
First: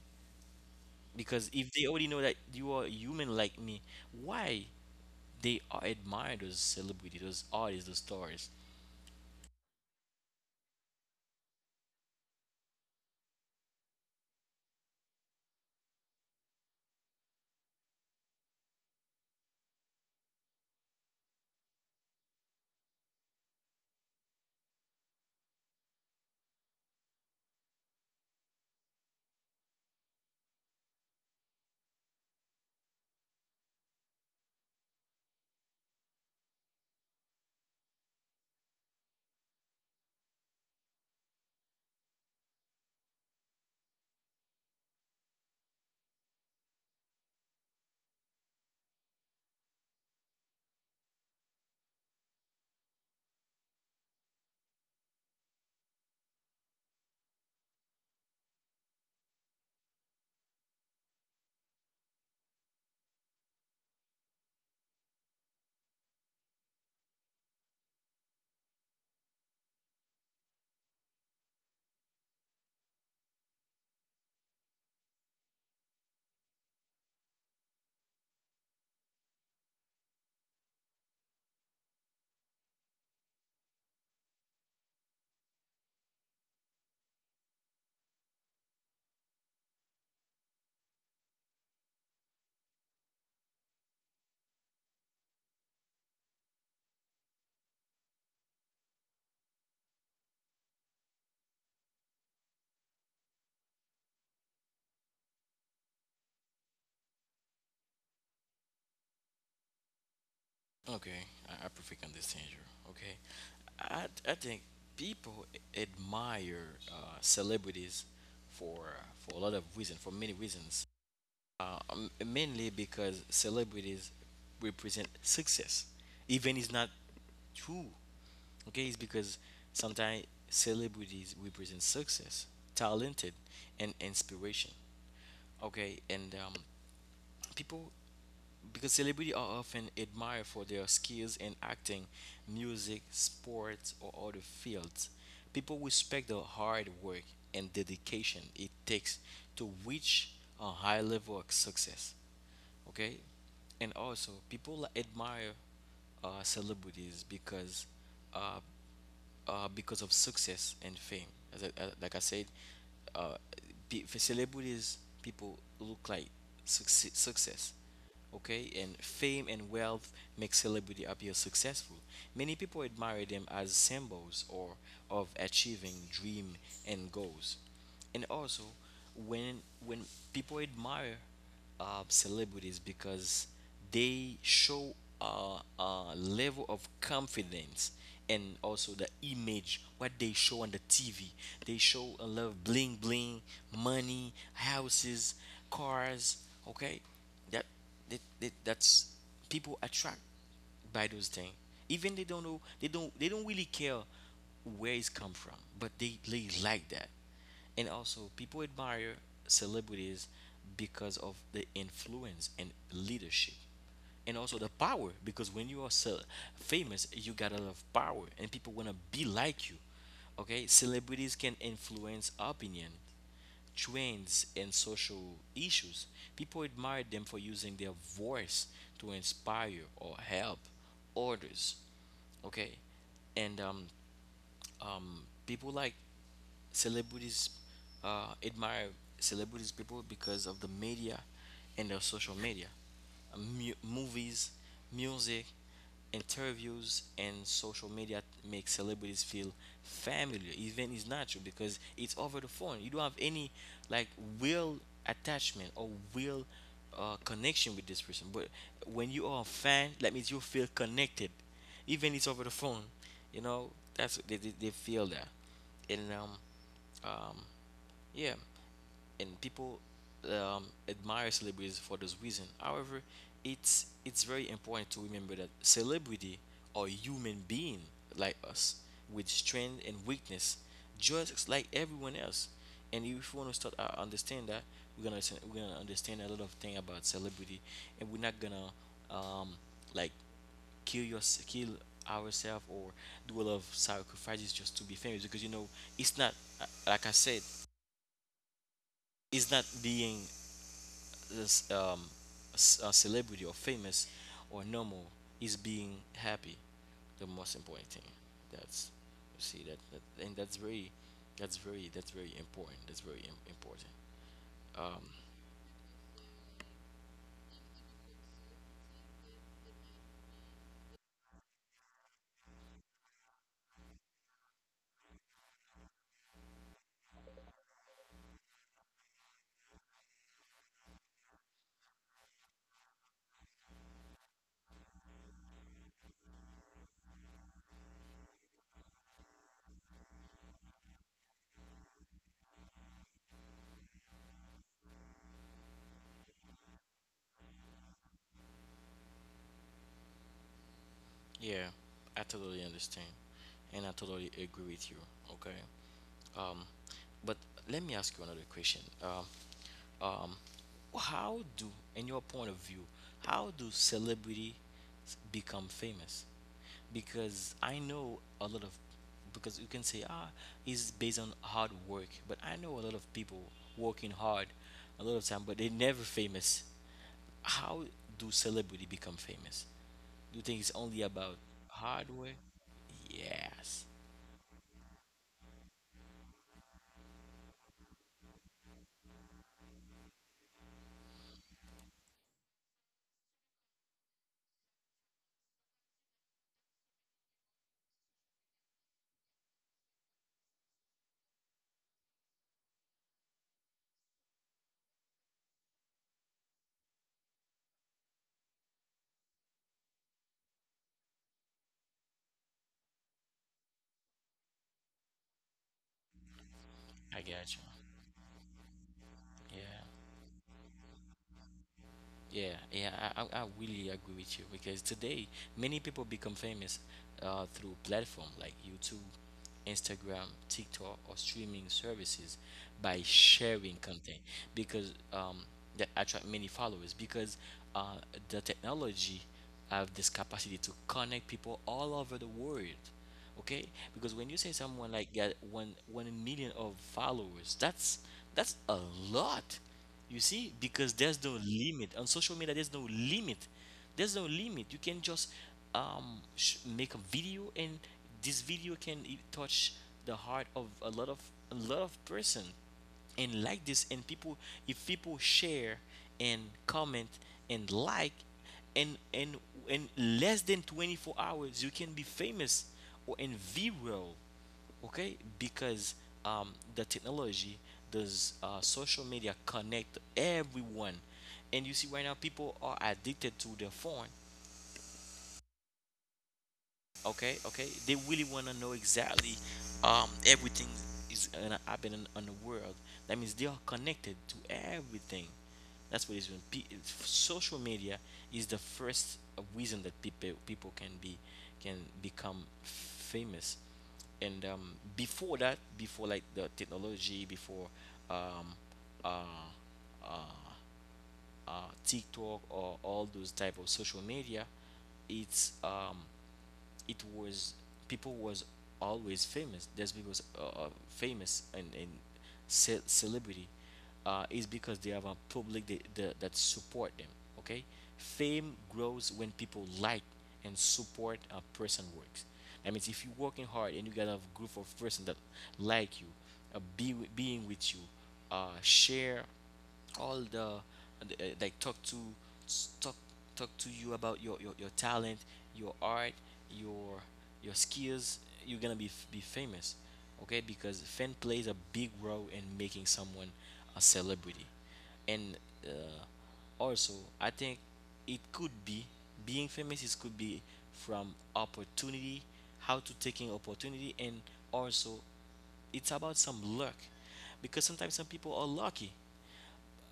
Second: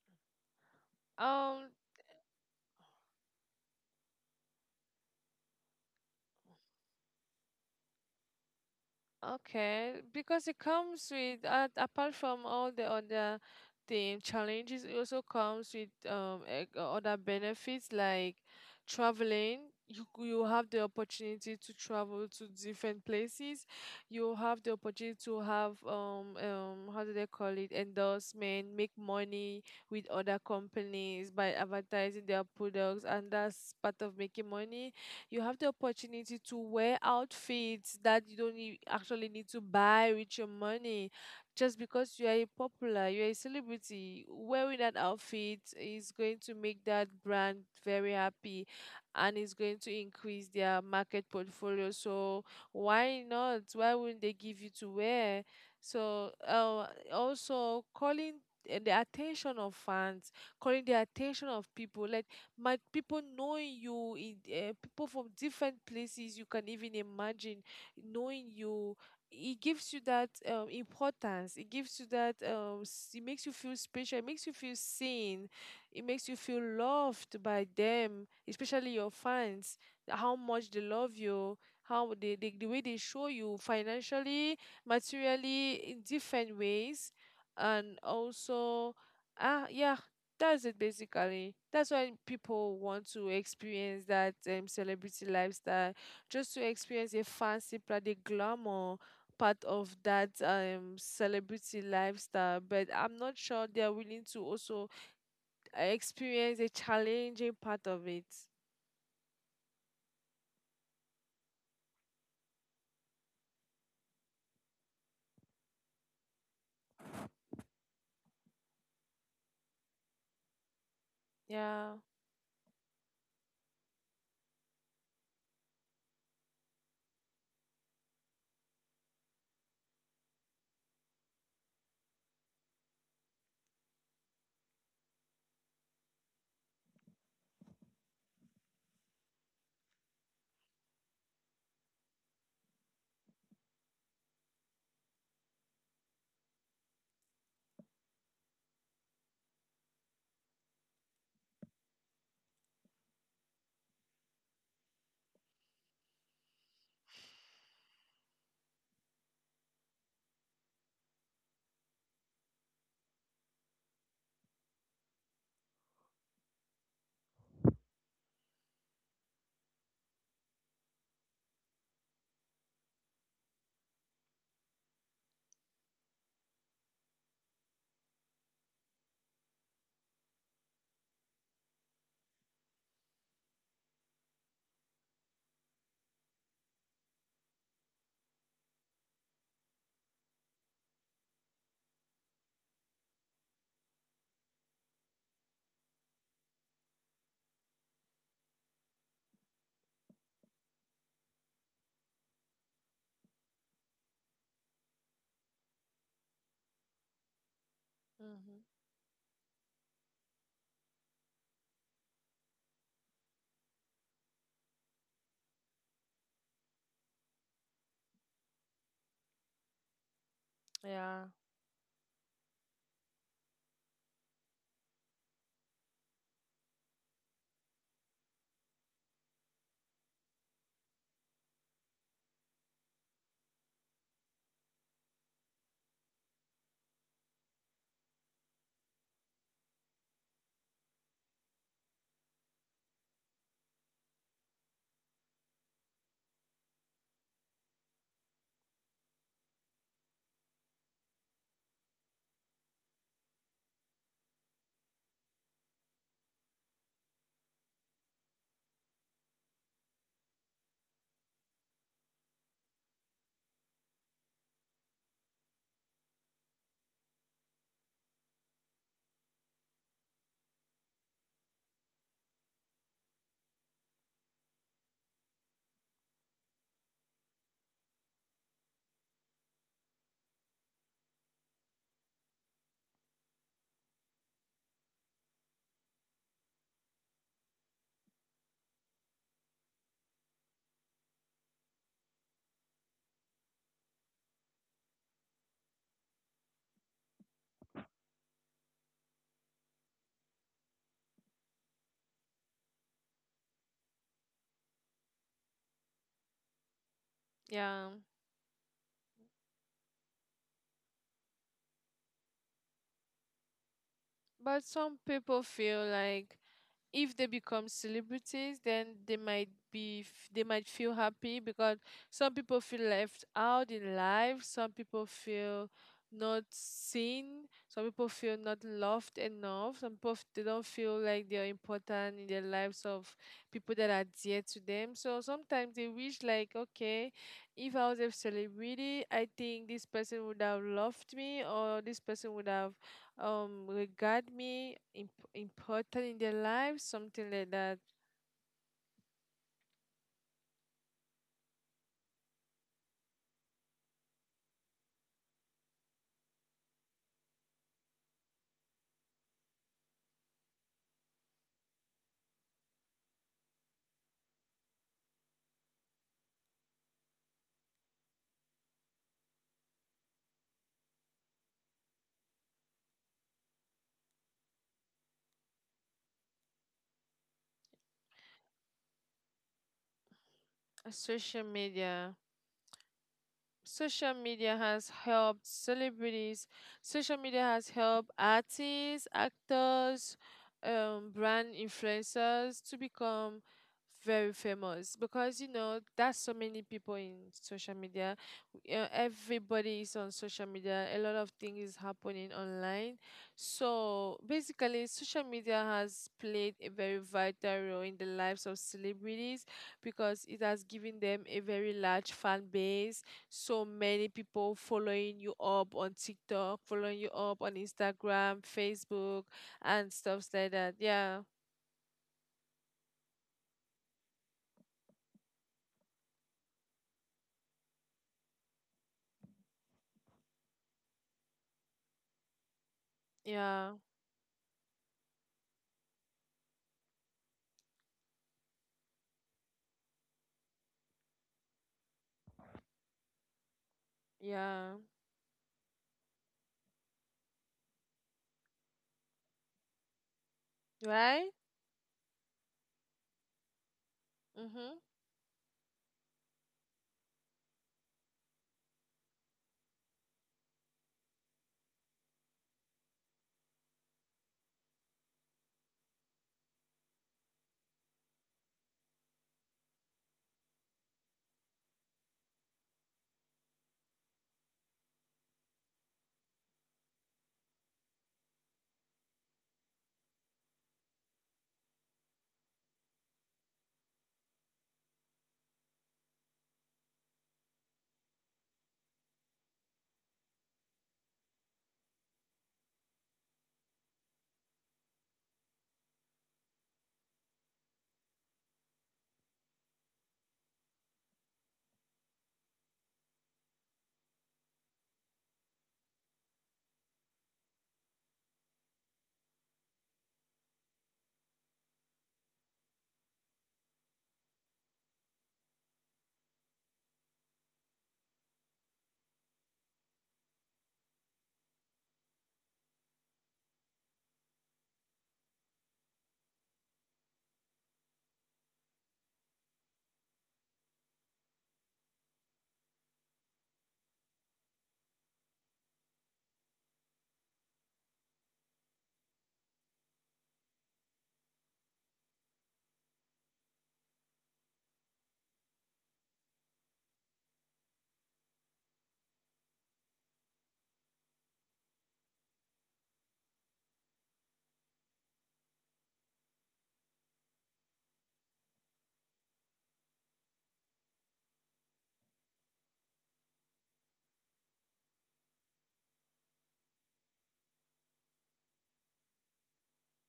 Speaker 1: because
Speaker 2: Um
Speaker 1: if they already know that you are human like me? Why they are admire those celebrity, those artists, those stars?
Speaker 2: Okay, because it comes with apart from all the other the challenges, it also comes with other benefits like traveling. You have the opportunity to travel to different places. You have the opportunity to have how do they call it, endorsement, make money with other companies by advertising their products, and that's part of making money. You have the opportunity to wear outfits that you don't actually need to buy with your money, just because you are a popular, you're a celebrity. Wearing that outfit is going to make that brand very happy and is going to increase their market portfolio. So why not? Why wouldn't they give you to wear? So also calling the attention of fans, calling the attention of people, letting might people knowing you in people from different places you can even imagine knowing you. It gives you that importance, it gives you that it makes you feel special, it makes you feel seen, it makes you feel loved by them, especially your fans, how much they love you, how the way they show you financially, materially, in different ways. And also, ah, yeah, that's it basically. That's why people want to experience that celebrity lifestyle, just to experience a fancy part, the glamour part of that celebrity lifestyle. But I'm not sure they're willing to also experience a challenging part of it.
Speaker 1: Okay, I perfect understand you. Okay, I think people admire celebrities for a lot of reasons, for many reasons.
Speaker 2: Yeah.
Speaker 1: Mainly because celebrities represent success, even it's not true. Okay, it's because sometimes celebrities represent success, talented, and inspiration. Okay, and people, because celebrities are often admired for their skills in acting, music, sports, or other fields. People respect the hard work and dedication it takes to reach a high level of success. Okay, and also people admire celebrities uh, because of success and fame. As I, like I said, uh, for celebrities, people look like success. Okay, and fame and wealth make celebrity appear successful. Many people admire them as symbols or of achieving dream and goals. And also, when people admire celebrities because they show a level of confidence and also the image what they show on the TV. They show a lot of bling bling, money, houses, cars. Okay, that, that's people attract by those things. Even they don't know, they don't really care where it's come from, but they like that. And also,
Speaker 2: Hmm.
Speaker 1: people admire celebrities because of the influence and leadership. And also the power, because when you are so famous, you got a lot of power, and people want to be like you. Okay,
Speaker 2: Yeah,
Speaker 1: celebrities can influence opinion, trends, and social issues. People admire them for using their voice to inspire or help others. Okay, and um, people like celebrities, admire celebrities people because of the media and their social media. Movies, music, interviews, and social media make celebrities feel familiar, even it's not true, because it's over the phone. You don't have any, like, real attachment or real connection with this person, but when you are a fan, that means you feel connected, even it's over the phone, you know that's they feel that. And um um, yeah, and people admire celebrities for this reason. However, it's very important to remember that celebrity are human being like us, with strength and weakness, just like everyone else. And if we want to start understand that, we're gonna understand a lot of thing about celebrity, and we're not gonna, um, like, kill your kill ourselves or do a lot of sacrifices just to be famous, because you know it's not, like I said, is not being this a celebrity or famous or normal, is being happy, the most
Speaker 2: yeah.
Speaker 1: important thing. That's, you see, that, and that's very, that's very important, important.
Speaker 2: But some
Speaker 1: um
Speaker 2: people feel like if they become celebrities, then they might be they might feel happy because some people feel left out in life, some people feel not seen, some people feel not loved enough, some people they don't feel like they're important in the lives of people that are dear to them. So sometimes they wish like, okay, if I was a celebrity, I think this person would have loved me, or this person would have regard me important in their life, something like that.
Speaker 1: yeah, I totally understand, and I totally agree with you. Okay. um but let me ask you another question. Um um, how do, in your point of view, how do celebrity become famous? Because I know a lot of, because you can say, ah, it's based on hard work, but I know a lot of people working hard a lot of time, but they never famous. How do celebrity become famous? Do you think it's only
Speaker 2: Social
Speaker 1: about
Speaker 2: media.
Speaker 1: hard work? Yes.
Speaker 2: Social media has helped celebrities, social media has helped artists, actors, brand influencers to become very famous, because you know that's so many people in social media. Everybody is on social media, a lot of things is happening online. So basically, social media has played a very vital role in the lives of celebrities, because it has given them a very large fan base, so many people following you up on TikTok, following you
Speaker 1: I
Speaker 2: up on
Speaker 1: got you.
Speaker 2: Instagram, Facebook, and
Speaker 1: Yeah.
Speaker 2: stuffs like that. Yeah,
Speaker 1: Yeah, yeah, I really agree with you, because today many people become famous through platform like YouTube, Instagram, TikTok, or streaming services, by
Speaker 2: yeah,
Speaker 1: sharing content, because that attract many followers, because uh, the technology, I have this capacity to connect people all over the world. Okay? Because when you
Speaker 2: yeah.
Speaker 1: say someone like got one million of followers, that's a lot. You see, because
Speaker 2: Right?
Speaker 1: there's no limit on social media. There's no limit. There's no
Speaker 2: Mhm.
Speaker 1: limit. You can just make a video, and this video can touch the heart of a lot of person, and like this, and people, if people share and comment and like, and in less than 24 hours you can be famous or in viral. Okay, because the technology does, social media connect everyone, and you see right now people are addicted to their phone. Okay, okay. They really want to know exactly everything is gonna happen in, on the world. That means they are connected to everything. That's what it is. Social media is the first reason that people can be, can become famous. And before that, before like the technology, before um, uh, uh, TikTok or all those type of social media, it's um, it was people was always famous. That's because famous and celebrity is because they have a public that that support them. Okay, fame grows when people like and support a person works. That means if you're working hard and you got a group of person that like you, being with you, share all the, and, talk to, talk talk to you about your talent, your art, your your skills. You're gonna be famous, okay? Because fan plays a big role in making someone a celebrity, and uh, also I think it could be being famous. It could be from opportunity, how to taking opportunity, and also it's about some luck, because sometimes some people are lucky.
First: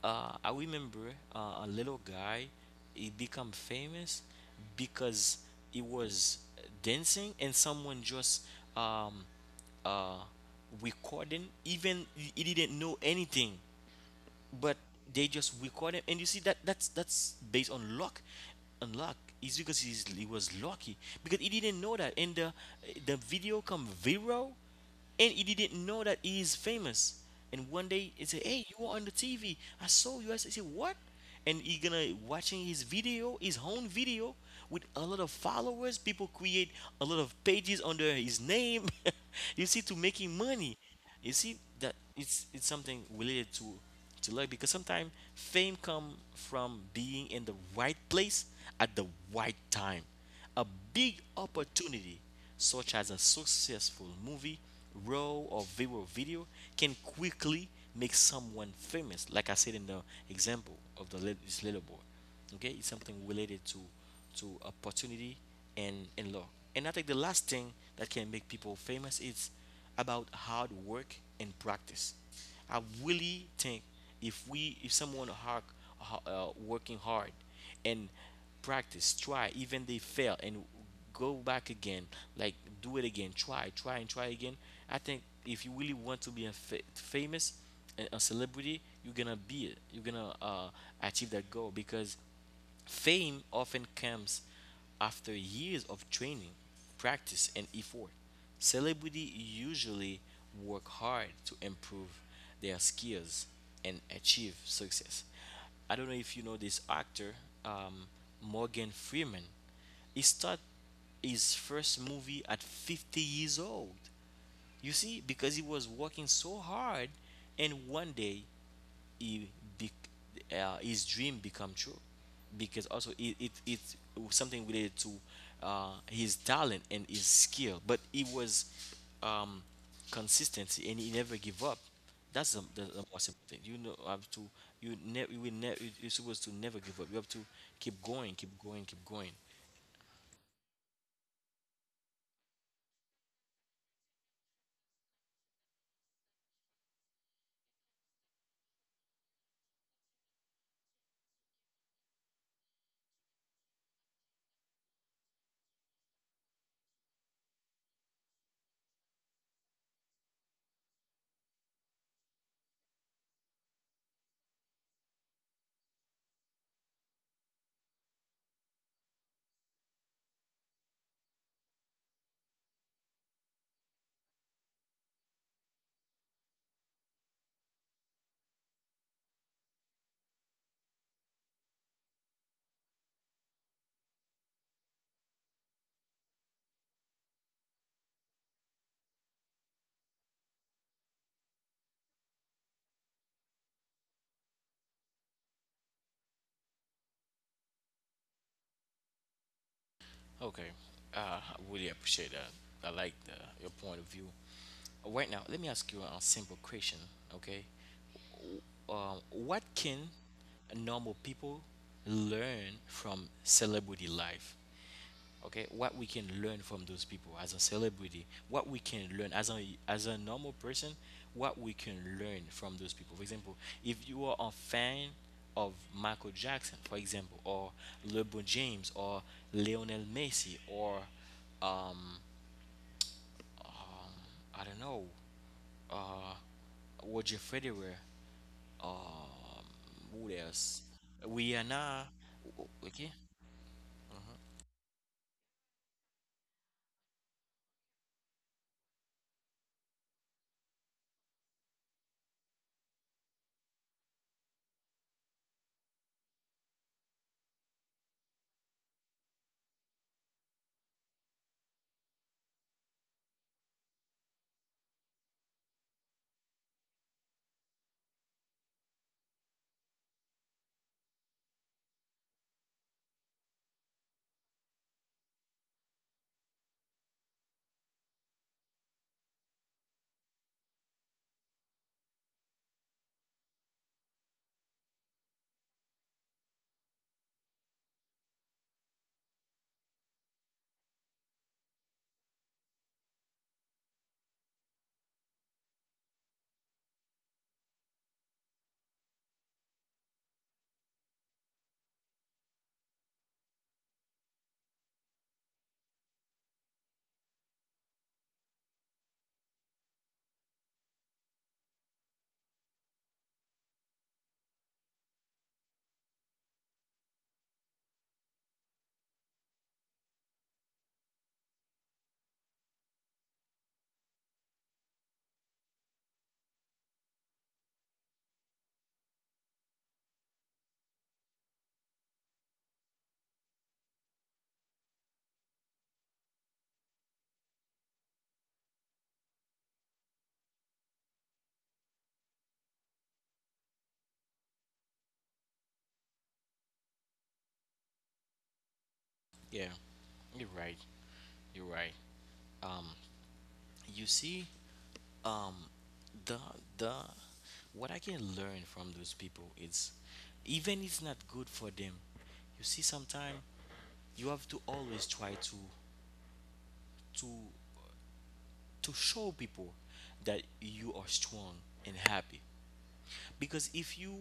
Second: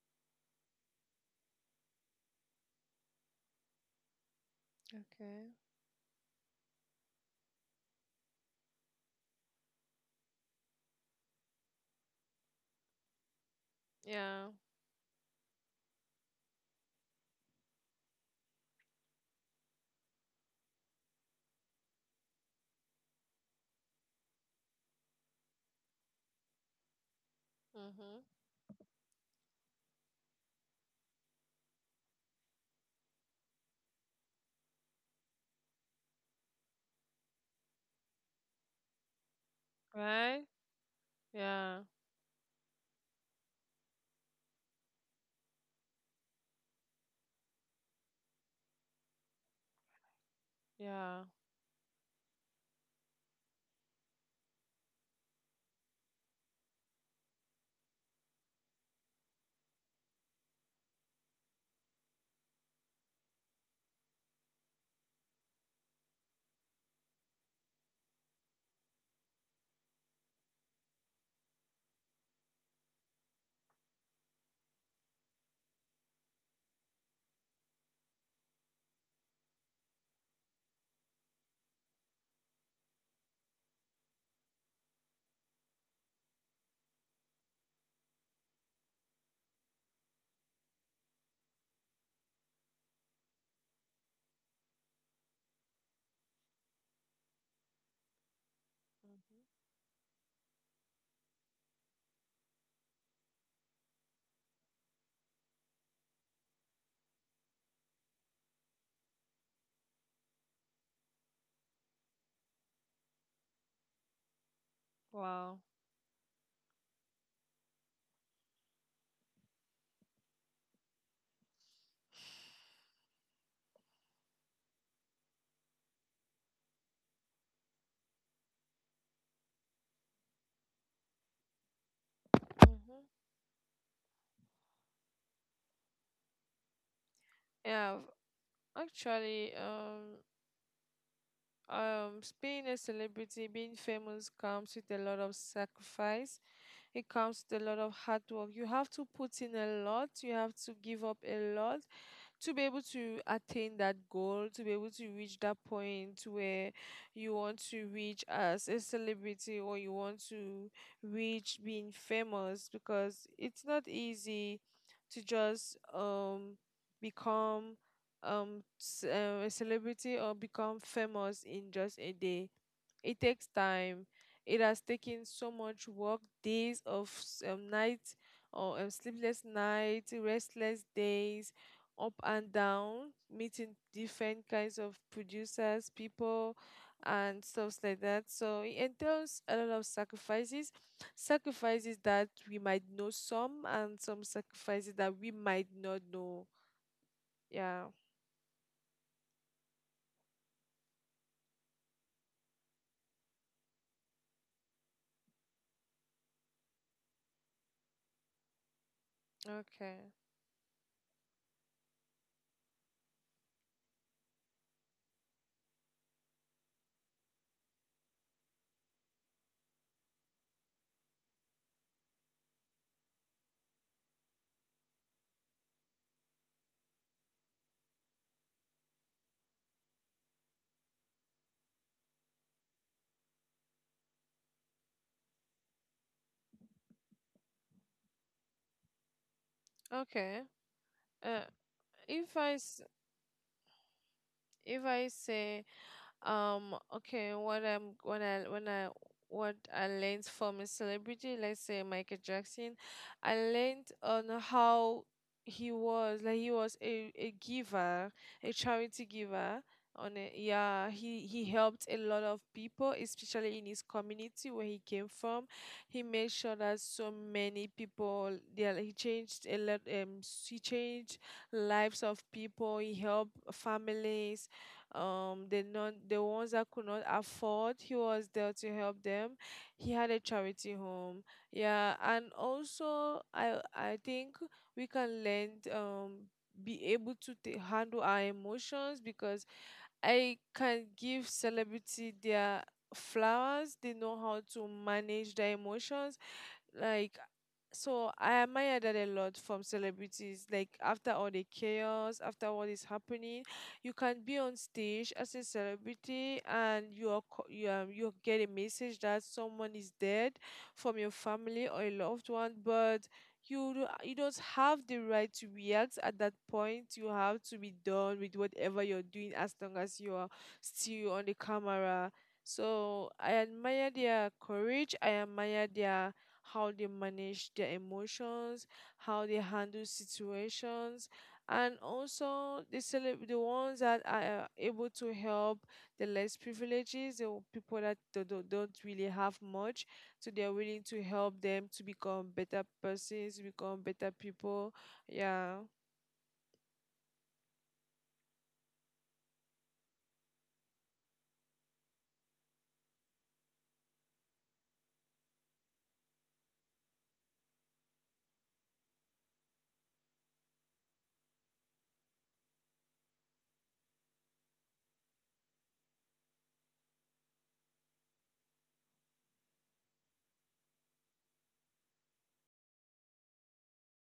Speaker 1: I remember a little guy. He become famous because
Speaker 2: Okay.
Speaker 1: he was dancing and someone just um, uh, recording. Even he didn't know anything,
Speaker 2: Yeah.
Speaker 1: but they just record him, and you see that that's based on luck, on luck, is because he was lucky, because he didn't know that, and the video come viral, and he didn't know that he is famous. And one day he
Speaker 2: Mhm.
Speaker 1: said, hey, you are on the TV, I saw you. I said, what? And he gonna watching his video, his own video, with a lot of followers. People create a lot of pages under his name you see, to making
Speaker 2: Right?
Speaker 1: money. You see
Speaker 2: Yeah.
Speaker 1: that it's something related to luck, because sometimes fame comes from being in the right place at the right time. A big
Speaker 2: Yeah.
Speaker 1: opportunity, such as a successful movie, role, or viral video, can quickly make someone famous. Like I said, in the example of this little boy. Okay, it's something related to opportunity, and law. And I think the last thing that can make people famous is about hard work and practice. I really think, if someone hard, working hard and practice, try, even they fail and go back again, like do it again, try, try, and try again. I think if you really want to be famous, a celebrity, you're gonna be it, you're gonna achieve that goal, because fame often comes after years of training, practice, and effort. Celebrity
Speaker 2: Mhm.
Speaker 1: usually work hard to improve their skills and achieve success. I don't know if you know this actor, um, Morgan Freeman. He started his first movie at 50 years old. You see, because he
Speaker 2: Wow.
Speaker 1: was working so hard, and one day he, be, his dream become true, because also it it's something related to his talent and his skill. But he was um, consistency, and he never give up. That's
Speaker 2: Mhm.
Speaker 1: the most important thing, you know, have to, you will never, you're supposed to never give up. You have to keep
Speaker 2: Yeah.
Speaker 1: going, keep going, keep going.
Speaker 2: Actually, being a celebrity, being famous comes with a lot of sacrifice. It comes with a lot of hard work. You have to put in a lot. You have to give up a lot to be able to attain that goal, to be able to reach that point where you want to reach as a celebrity, or you want to reach being famous, because it's not easy to just become a celebrity or become famous in just a day. It takes time. It has taken so much work, days of nights or sleepless nights, restless days, up and down, meeting different kinds of producers, people, and stuff like that. So it entails a lot of sacrifices, sacrifices that we might know some, and some sacrifices that we might not know. Yeah.
Speaker 1: Okay. I really appreciate that. I like your point of view. Right now, let me ask you a simple question, okay? What
Speaker 2: Okay.
Speaker 1: can normal people learn from celebrity life? Okay, what we can learn from those people as a celebrity, what we can learn as a normal person, what we can learn from those people. For example, if you are a fan of Michael Jackson, for example, or LeBron James, or Lionel Messi, or um, I don't know, uh, Roger Federer. Um,
Speaker 2: Okay.
Speaker 1: what else?
Speaker 2: Uh,
Speaker 1: We
Speaker 2: if I
Speaker 1: Rihanna.
Speaker 2: s-
Speaker 1: Okay,
Speaker 2: if I say, okay, what I'm when I what I learned from a celebrity, let's say Michael Jackson, I learned on how he was like. He was a giver, a charity giver. On a, yeah, he helped a lot of people, especially in his community where he came from. He made sure that so many people, yeah, he changed a lot. He changed lives of people. He helped families, the non the ones that could not afford, he was there to help them. He had a charity home. Yeah. And also, I think we can learn be able to handle our emotions, because I can give celebrity their flowers. They know how to manage their emotions. Like, so I admire that a lot from celebrities. Like after all the chaos, after what is happening, you can be on stage as a celebrity and you are you, you get a message that someone is dead from your family or a loved one, but you don't have the right to react at that point. You have to be done with whatever you're doing as long as you are still on the camera. So I admire their courage. I admire their how they manage their emotions, how they handle situations, and also the the ones that are able to help the less privileged, the people that don't really have much, so they are willing to help them to become better persons, become better people. Yeah,
Speaker 1: yeah, you're right. You're right. Um, you see, um, the the what I can learn from those people is, even it's not good for them. You see, sometimes you have to always try to to show people that you are strong and happy, because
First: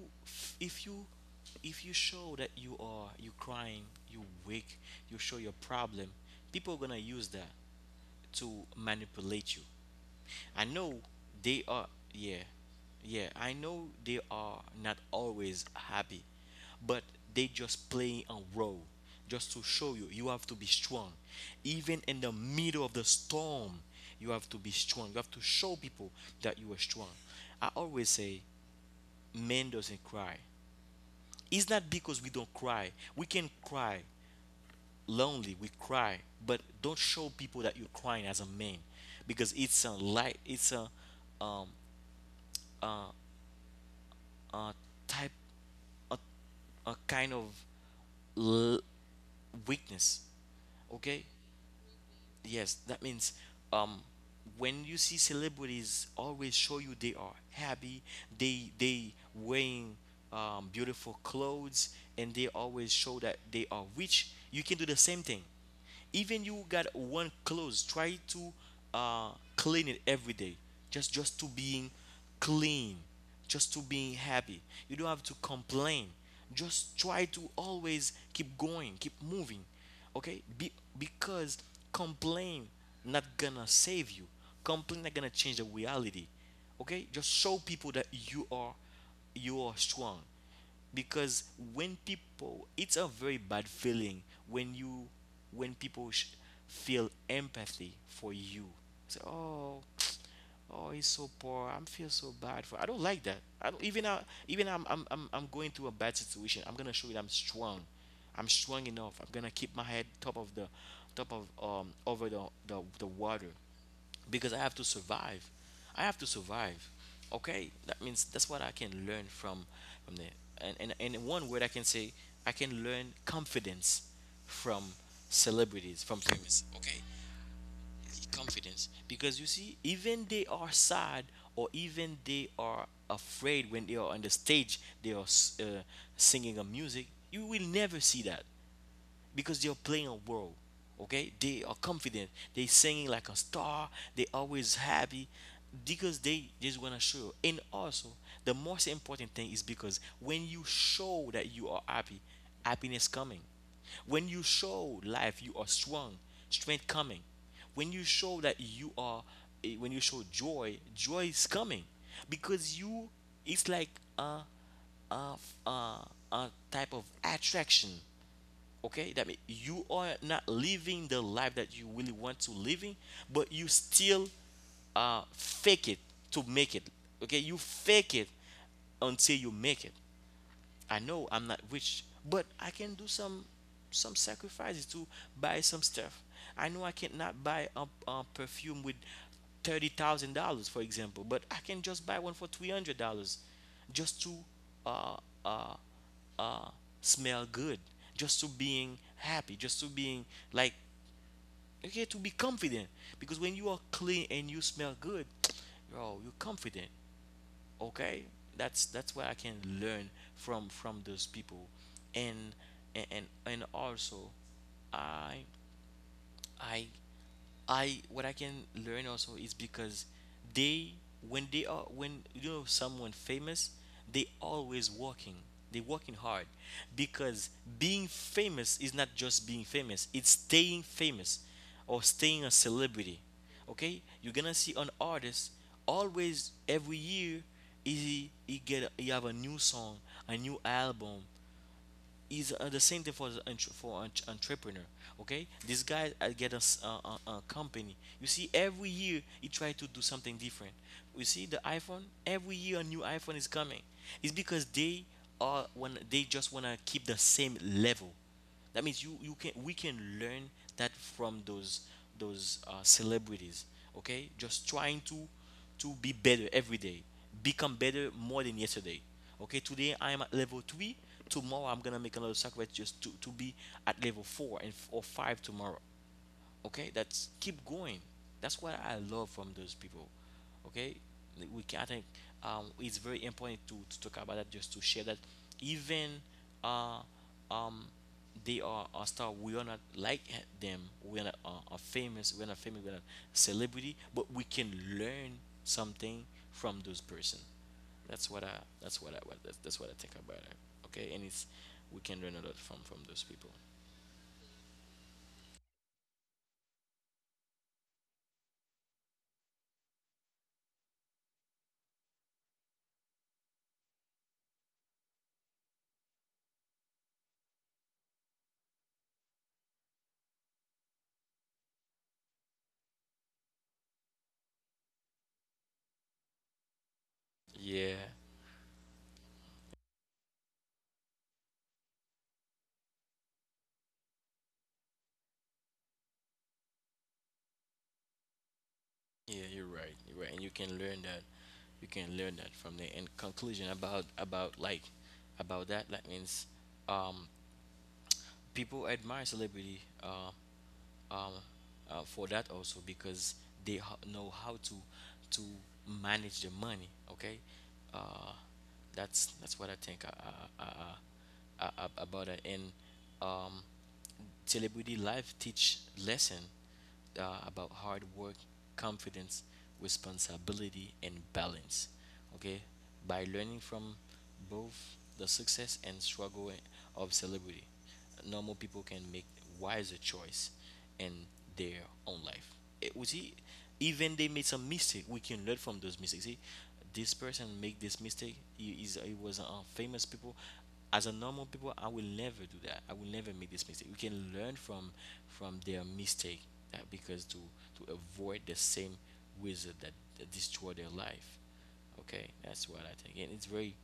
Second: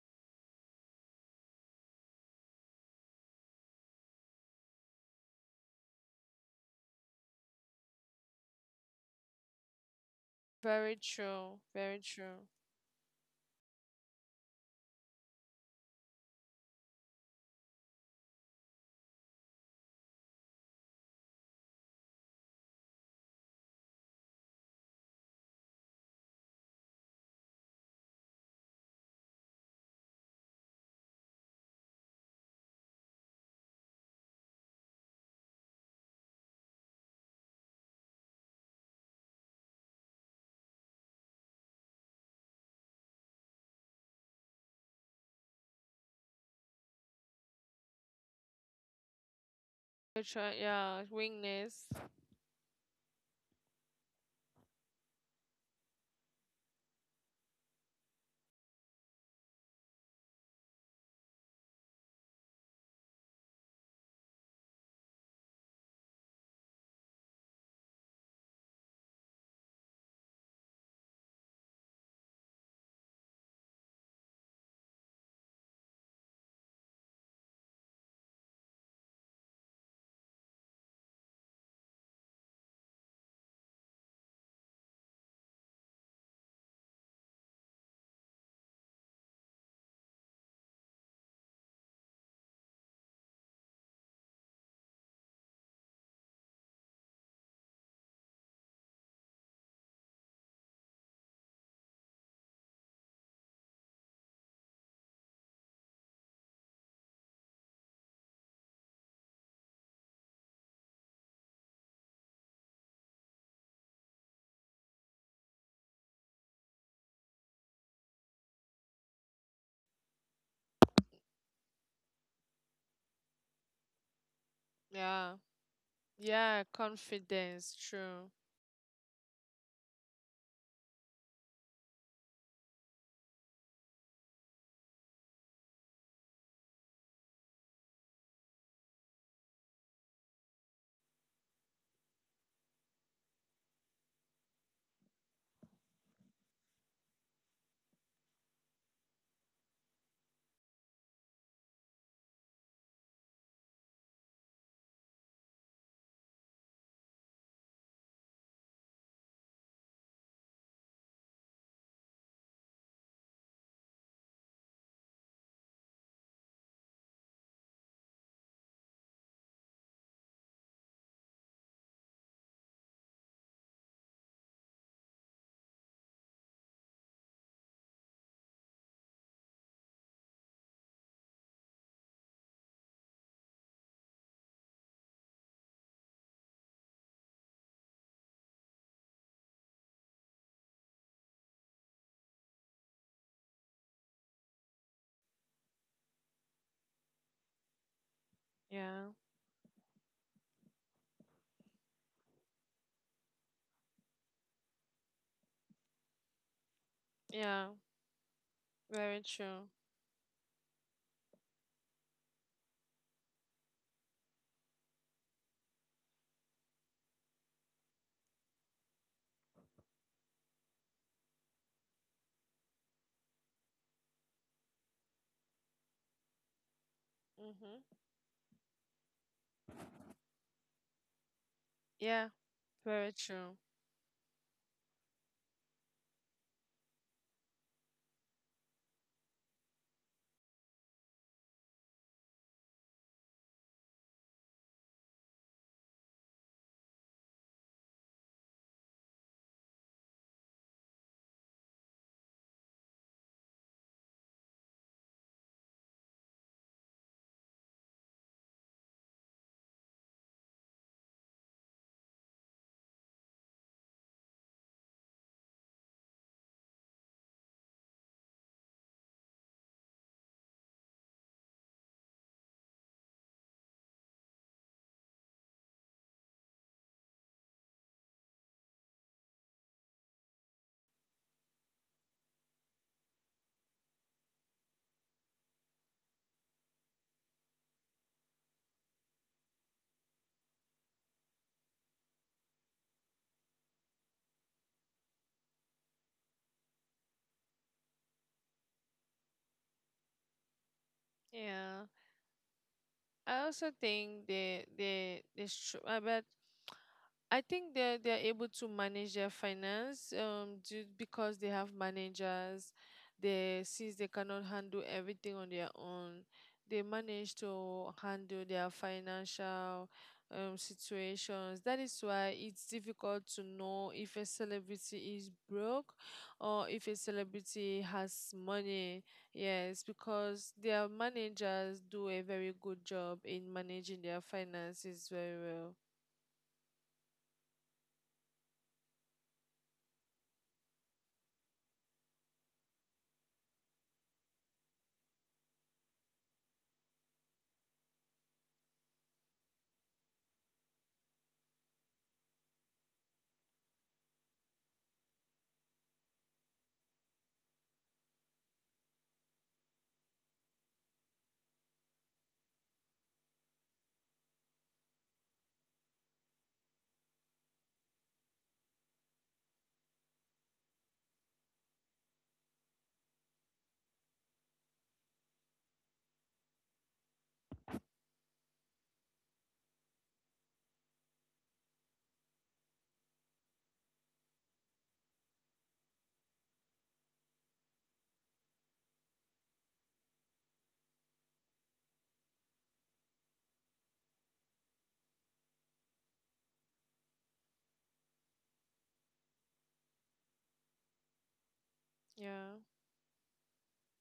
Speaker 1: if you if you show that you crying, you weak, you show your problem, people are gonna use that to manipulate you. I know
Speaker 2: very true,
Speaker 1: they are.
Speaker 2: very
Speaker 1: Yeah,
Speaker 2: true.
Speaker 1: yeah, I know they are not always happy, but they just play a role, just to show you, you have to be strong, even in the middle of the storm. You have to be strong, you have to show people that you are strong. I always say, man doesn't cry. It's not because we don't cry. We can cry lonely, we cry, but don't show people that you're crying as a man, because it's a light, it's um a type, a, a kind of l- weakness.
Speaker 2: Very true. Yeah,
Speaker 1: Okay?
Speaker 2: willingness.
Speaker 1: Yes, that means um when you see celebrities always show you they are happy, they wearing beautiful clothes, and they always show that they are rich, you can do the same thing. Even you got one clothes, try to clean it every day. Just to being clean, just to being happy. You don't have to complain. Just try to always keep going, keep moving, okay. Because complain not gonna save you, complain not gonna change the reality. Okay, just show people that you are strong, because when people, it's a very bad feeling when you when people feel empathy for you, say, oh oh, he's so poor, I'm feel so bad for, I don't like that, I don't even, even I'm going through a bad situation, I'm gonna show it, I'm strong, I'm strong enough, I'm gonna keep my head top of the, top of, over the water, because I have to survive, I have to survive. Okay, that means that's what I can learn from there. And in one word I can say, I can learn confidence from
Speaker 2: Yeah,
Speaker 1: celebrities, from famous,
Speaker 2: yeah,
Speaker 1: okay,
Speaker 2: confidence. True.
Speaker 1: confidence, because you see even they are sad or even they are afraid, when they are on the stage, they are uh, singing a music, you will never see that, because they are playing a role. Okay, they are confident. They singing like a star. They always happy because they just wanna show you. And also, the most important thing is because when you show that you are happy, happiness coming. When you show life you are strong, strength coming. When you show that you are, when you show joy, joy is coming because you. It's like uh, a, a, a type of attraction, okay? That means you are not living the life that you really want to live in, but you still fake it to make it. Okay, you fake it until you make it. I know I'm not rich, but I can do some sacrifices to buy some stuff. I know I cannot buy a perfume with $30,000, for example, but I can just buy one for $300 just to uh uh uh, smell good, just to being
Speaker 2: Yeah,
Speaker 1: happy, just to being like, okay, to be confident. Because when you are clean and you smell good, yo, you're confident.
Speaker 2: yeah,
Speaker 1: Okay, that's what I
Speaker 2: very
Speaker 1: can
Speaker 2: true.
Speaker 1: learn from those people. And also, I I I, what I can learn also is because they, when they are when you know someone famous, they always working. They working hard because being
Speaker 2: Mm-hmm.
Speaker 1: famous is not just being famous. It's staying famous or
Speaker 2: Yeah,
Speaker 1: staying a celebrity.
Speaker 2: very true.
Speaker 1: Okay? You're gonna see an artist always every year he have a new song, a new album, is the same thing for the entre- for an entrepreneur. Okay, this guy get a, s- a company. You see, every year he try to do something different. You see, the iPhone, every year a new iPhone is coming. It's because they are when they just wanna keep the same level. That means you you can we can learn that from those celebrities. Okay, just trying to be better every day, become better more than yesterday. Okay, today I'm at level three. Tomorrow I'm gonna make another sacrifice just to be at level four and or five tomorrow. Okay, that's keep going. That's what I love from those people. Okay, like, we can, I think it's very important to talk about that, just to share that. Even uh, um, they are a star, we are not like them. We're not famous, we're not celebrity, but we can learn something from those person. That's what I that's what I that's what I think about it. Okay, and it's, we
Speaker 2: Yeah.
Speaker 1: can learn a lot from those people,
Speaker 2: I also think but I think they they're able to manage their finance due because they have managers. They, since they cannot handle everything on their own, they manage to handle their financial situations. That is why it's difficult to know if a celebrity is broke or if a celebrity
Speaker 1: yeah.
Speaker 2: has money. Yes, because their managers do a very good job in managing their finances very well.
Speaker 1: Yeah, you're right. You're right, and you can learn that. You can learn that from there. And conclusion about like about that. That means um, people admire celebrity. Um, for that also because they know how to to manage the money. Okay, uh, that's what I think about it. And um, celebrity life teach lesson about hard work, confidence, responsibility, and balance. Okay, by learning from both the success and struggle of celebrity, normal people can make wiser choice in their own life. It, we see, even they made some mistake, we can learn from those mistakes. See, this person make this mistake. He was a famous people. As a normal people, I will never do that. I will never make this mistake. We can learn from their mistake because to avoid the same wizard that destroy their life. Okay,
Speaker 2: Yeah.
Speaker 1: that's what I think, and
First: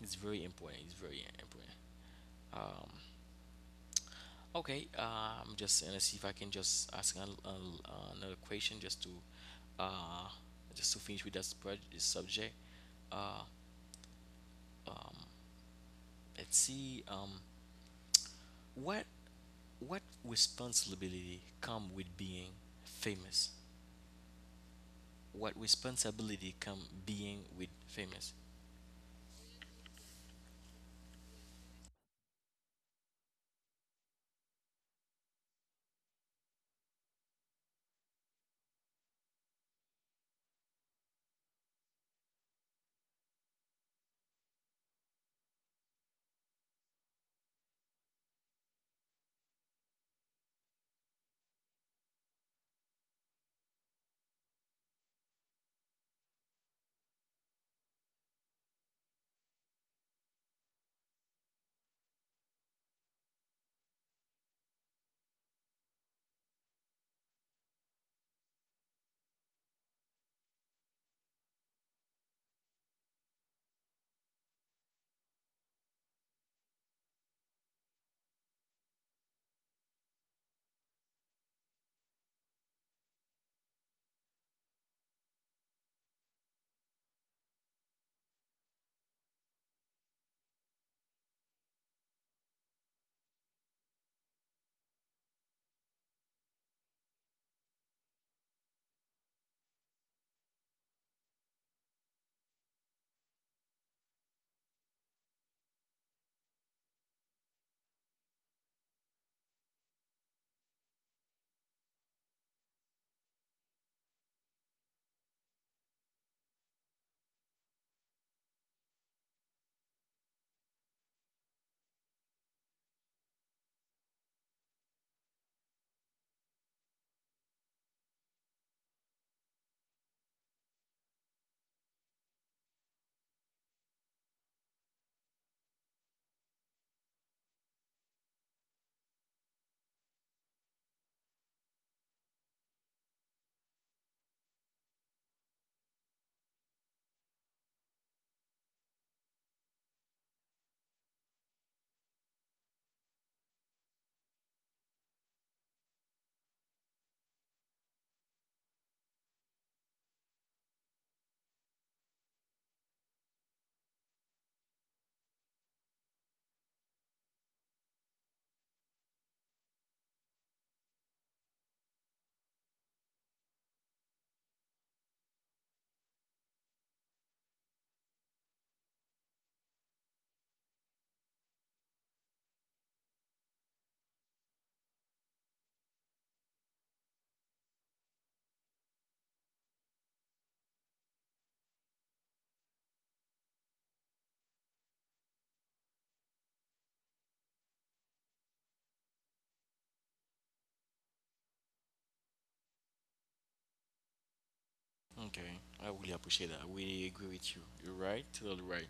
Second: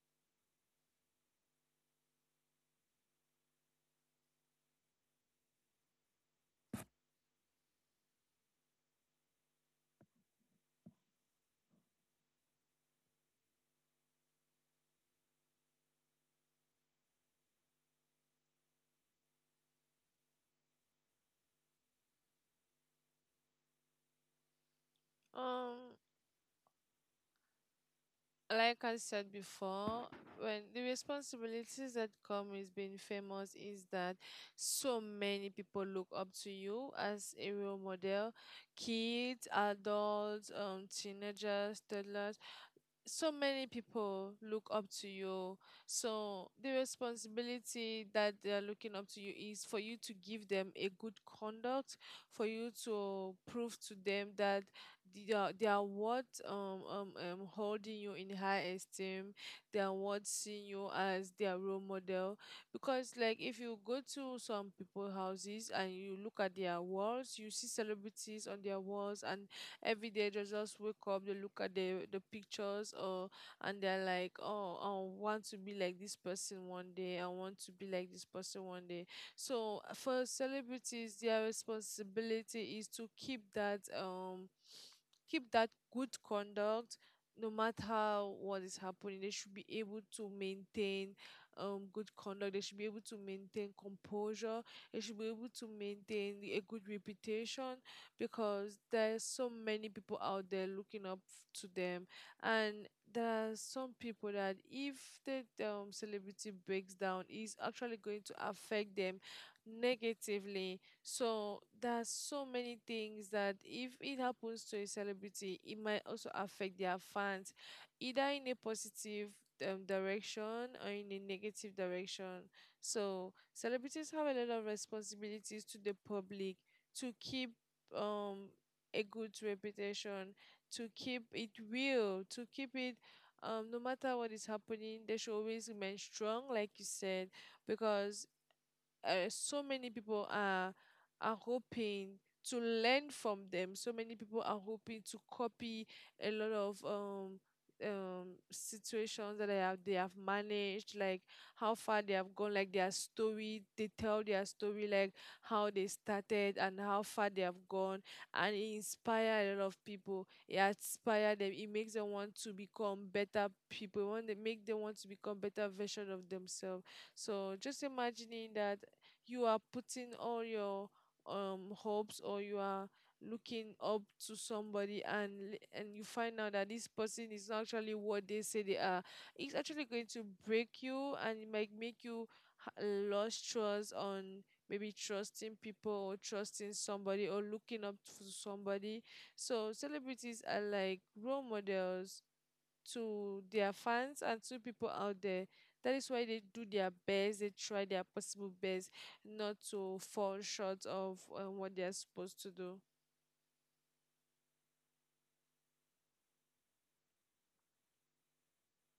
Speaker 1: it's very important. It's very important. Okay, I'm just gonna see if I can just ask another question uh, just to finish with this, this subject. Uh, let's see, what responsibility come with being famous? What
Speaker 2: Um,
Speaker 1: responsibility come being with famous?
Speaker 2: like I said before, when the responsibilities that come with being famous is that so many people look up to you as a role model, kids, adults, teenagers, toddlers, so many people look up to you. So the responsibility that they are looking up to you is for you to give them a good conduct, for you to prove to them that they are what holding you in high esteem, they are what seeing you as their role model. Because like, if you go to some people houses and you look at their walls, you see celebrities on their walls, and every day they just wake up, they look at the pictures or, and they're like, oh, I want to be like this person one day, I want to be like this person one day. So for celebrities, their responsibility is to keep that good conduct. No matter what is happening, they should be able to maintain good conduct, they should be able to maintain composure, they should be able to maintain a good reputation, because there's so many people out there looking up to them. And there are some people that if the celebrity breaks down, is actually going to affect them negatively. So there are so many things that if it happens to a celebrity, it might also affect their fans, either in a positive direction or in a negative direction. So celebrities have a lot of responsibilities to the public, to keep um a good reputation, to keep it real, to keep it no matter what is happening, they should always remain strong, like you said, because so many people are hoping to learn from them. So many people are hoping to copy a lot of situations that they have managed, like how far they have gone, like their story. They tell their story, like how they started and how far they have gone, and it inspire a lot of people. It inspire them. It makes them want to become better people. It want they make them want to become better version of themselves. So just imagining that you are putting all your hopes or you are looking up to somebody, and you find out that this person is not actually what they say they are, it's actually going to break you, and it might make you lose trust on maybe trusting people or trusting somebody or looking up to somebody. So celebrities are like role models to their fans and to people out there. That is why they do their best. They try their possible best not to fall short of what they are supposed to do.
Speaker 1: Okay, I really appreciate that. I really agree with you. You're right, totally right.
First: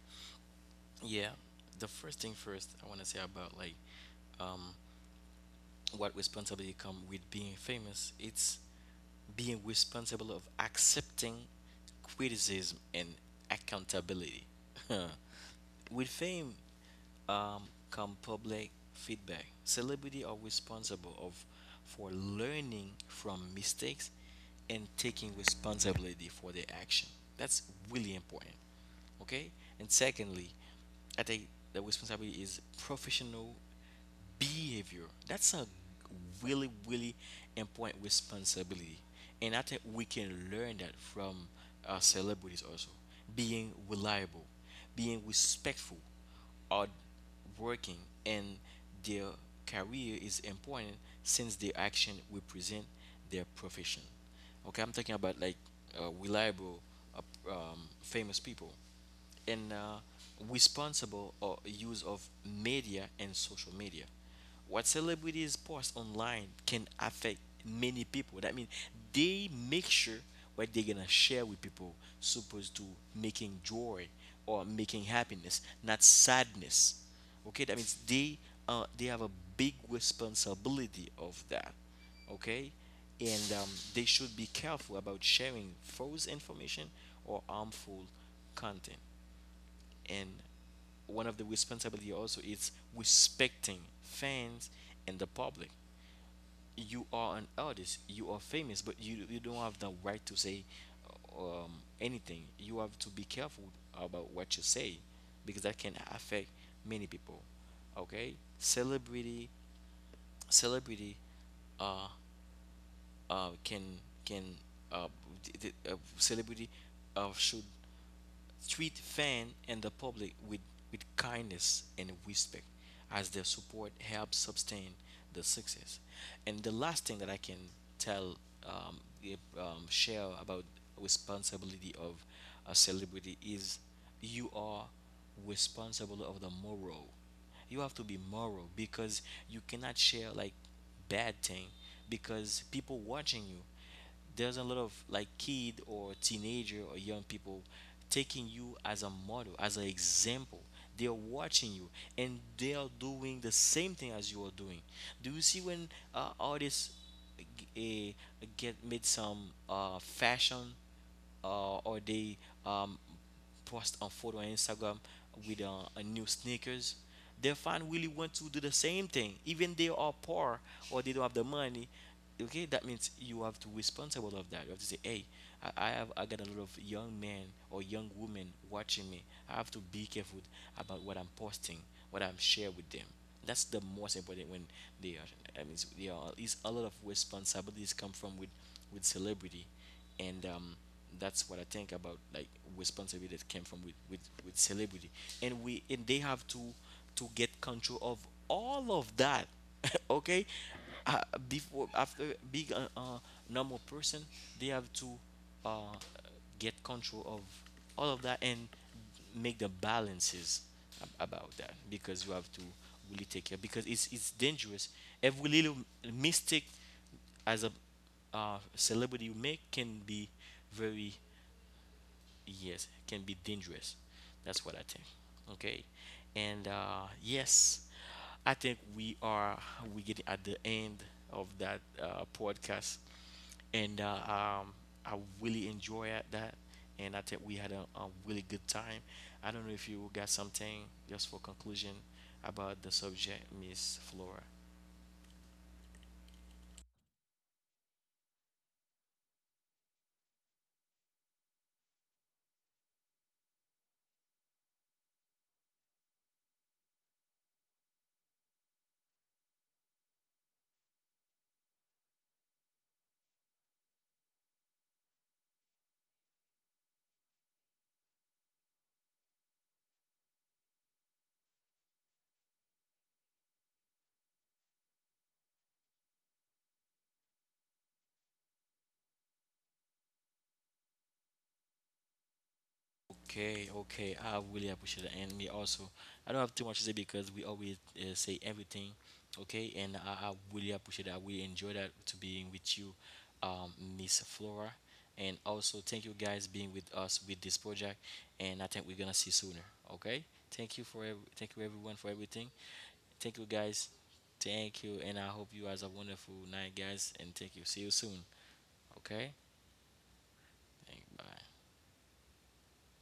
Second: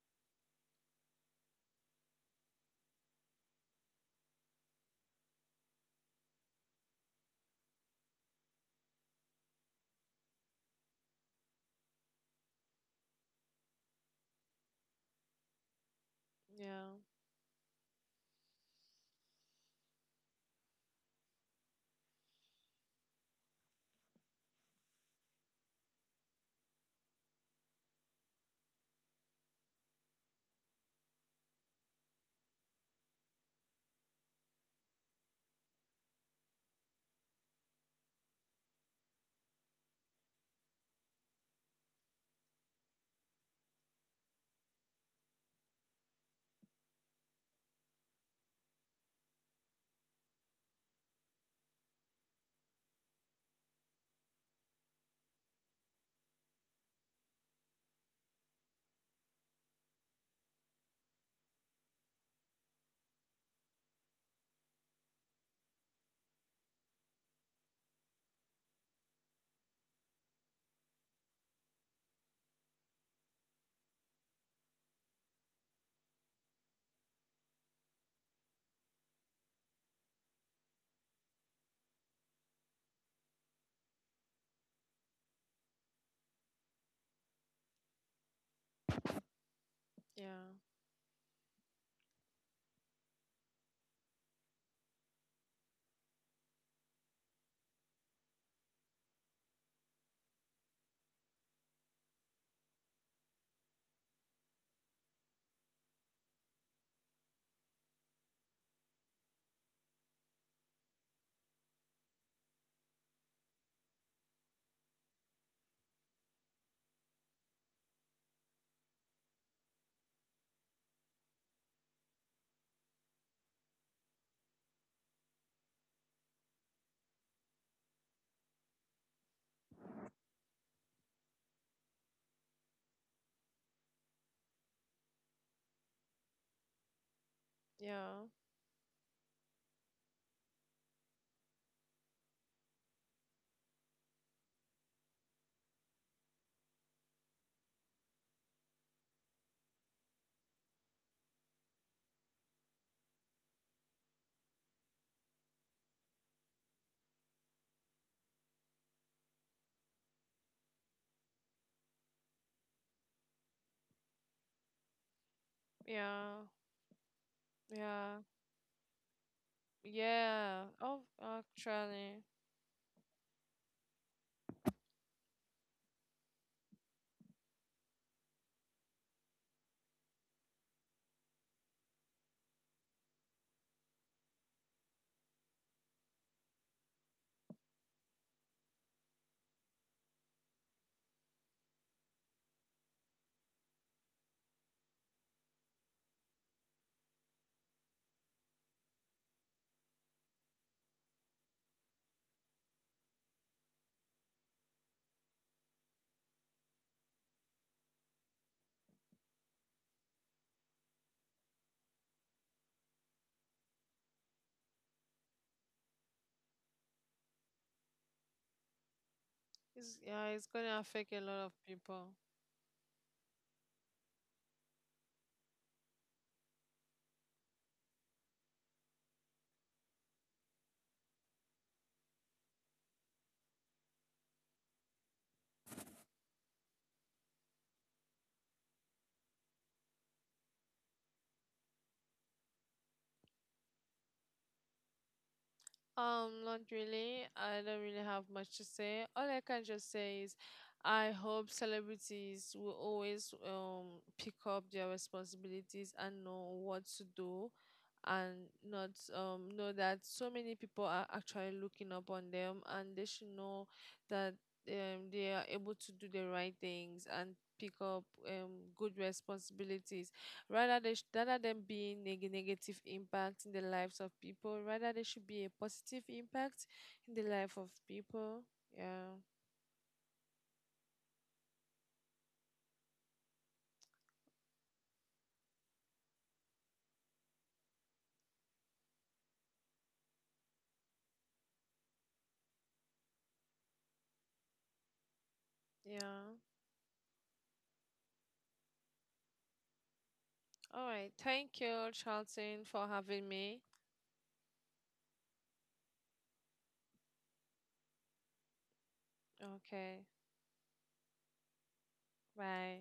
Speaker 1: Yeah, the first thing first, I want to say about like um, what responsibility come with being famous. It's being responsible of accepting criticism and accountability with fame.
Speaker 2: Yeah,
Speaker 1: um, Come public feedback, celebrity are responsible of, for learning from mistakes and taking responsibility for their action. That's really important. Okay, and secondly, I think the responsibility is professional behavior. That's a really important responsibility. And I think we can learn that from celebrities also, being reliable, being respectful, hard working. And their career is important since their action represent their profession. Okay, I'm talking about like reliable, famous people. And responsible use of media and social media. What celebrities post online can affect many people. That means they make sure what they're gonna share with people, supposed to making joy or making happiness, not sadness. Okay, that means they have a big responsibility of that. Okay, and they should be careful about sharing false information or harmful content. And
Speaker 2: yeah,
Speaker 1: one of the responsibility also is respecting fans and the public. You are an artist, you are famous, but you don't have the right to say um, anything. You have to be careful about what you say because that can affect many people. Okay, celebrity celebrity uh, uh, can can uh, d- d- celebrity should treat fan and the public with kindness and respect, as their support helps sustain the success. And the last thing that I can tell, if, share about responsibility of a celebrity is you are responsible of the moral. You have to be
Speaker 2: yeah,
Speaker 1: moral because you cannot share like bad thing, because people watching you. There's a lot of like kid or teenager or young people taking you as a model, as an example. They are watching you and they are doing the same thing as you are doing. Do you see when artists uh, get made some fashion, or they um, post a photo on Instagram with a new
Speaker 2: yeah,
Speaker 1: sneakers? Their fan really want
Speaker 2: yeah,
Speaker 1: to do the same thing, even they are poor
Speaker 2: yeah.
Speaker 1: or they
Speaker 2: Oh,
Speaker 1: don't have the money.
Speaker 2: actually,
Speaker 1: Okay, that means you have to be responsible of that. You have to say, hey, I have, I got a lot of young men or young women watching me. I have to be careful about what I'm posting, what I'm share with them. That's the most important when they are. I mean, there are is a lot of responsibilities come from with celebrity. And that's what I think about like responsibility that came from with celebrity. And we and they have to get control of all of that. Okay? Uh, Before, after being a normal person, they have to uh, get control of all of that and make the balances about that, because you have to really take care, because it's dangerous. Every little mistake as a celebrity you make can
Speaker 2: it's,
Speaker 1: be
Speaker 2: yeah, it's gonna
Speaker 1: very,
Speaker 2: affect a lot of people.
Speaker 1: yes, can be dangerous. That's what I think. Okay, and yes, I think we get at the end of that podcast. And I really enjoy at that, and I think we had a really good time. I don't know if you got something just for conclusion about the subject, Miss Flora.
Speaker 2: Not really. I don't really have much to say. All I can just say is I hope celebrities will always pick up their responsibilities and know what to do, and not know that so many people are actually looking up on them, and they should know that they are able to do the right things and pick up good responsibilities, rather rather than being negative impact in the lives of people, rather they should be a positive impact in the life of people. Yeah.
Speaker 1: Okay, okay. I really appreciate it. And me also, I don't have too much to say because we always say everything. Okay, and I really appreciate that. I really enjoy that to being with you, um, Miss Flora. And also, thank you guys
Speaker 2: Yeah.
Speaker 1: being with us with this project. And I think we're gonna see sooner. Okay, thank you for
Speaker 2: All right,
Speaker 1: thank you
Speaker 2: thank
Speaker 1: everyone
Speaker 2: you,
Speaker 1: for everything.
Speaker 2: Charlton, for
Speaker 1: Thank you
Speaker 2: having me.
Speaker 1: guys. Thank you, and I hope you guys have a wonderful night, guys. And thank you. See you soon. Okay.
Speaker 2: Okay.
Speaker 1: Thank, bye.
Speaker 2: Bye.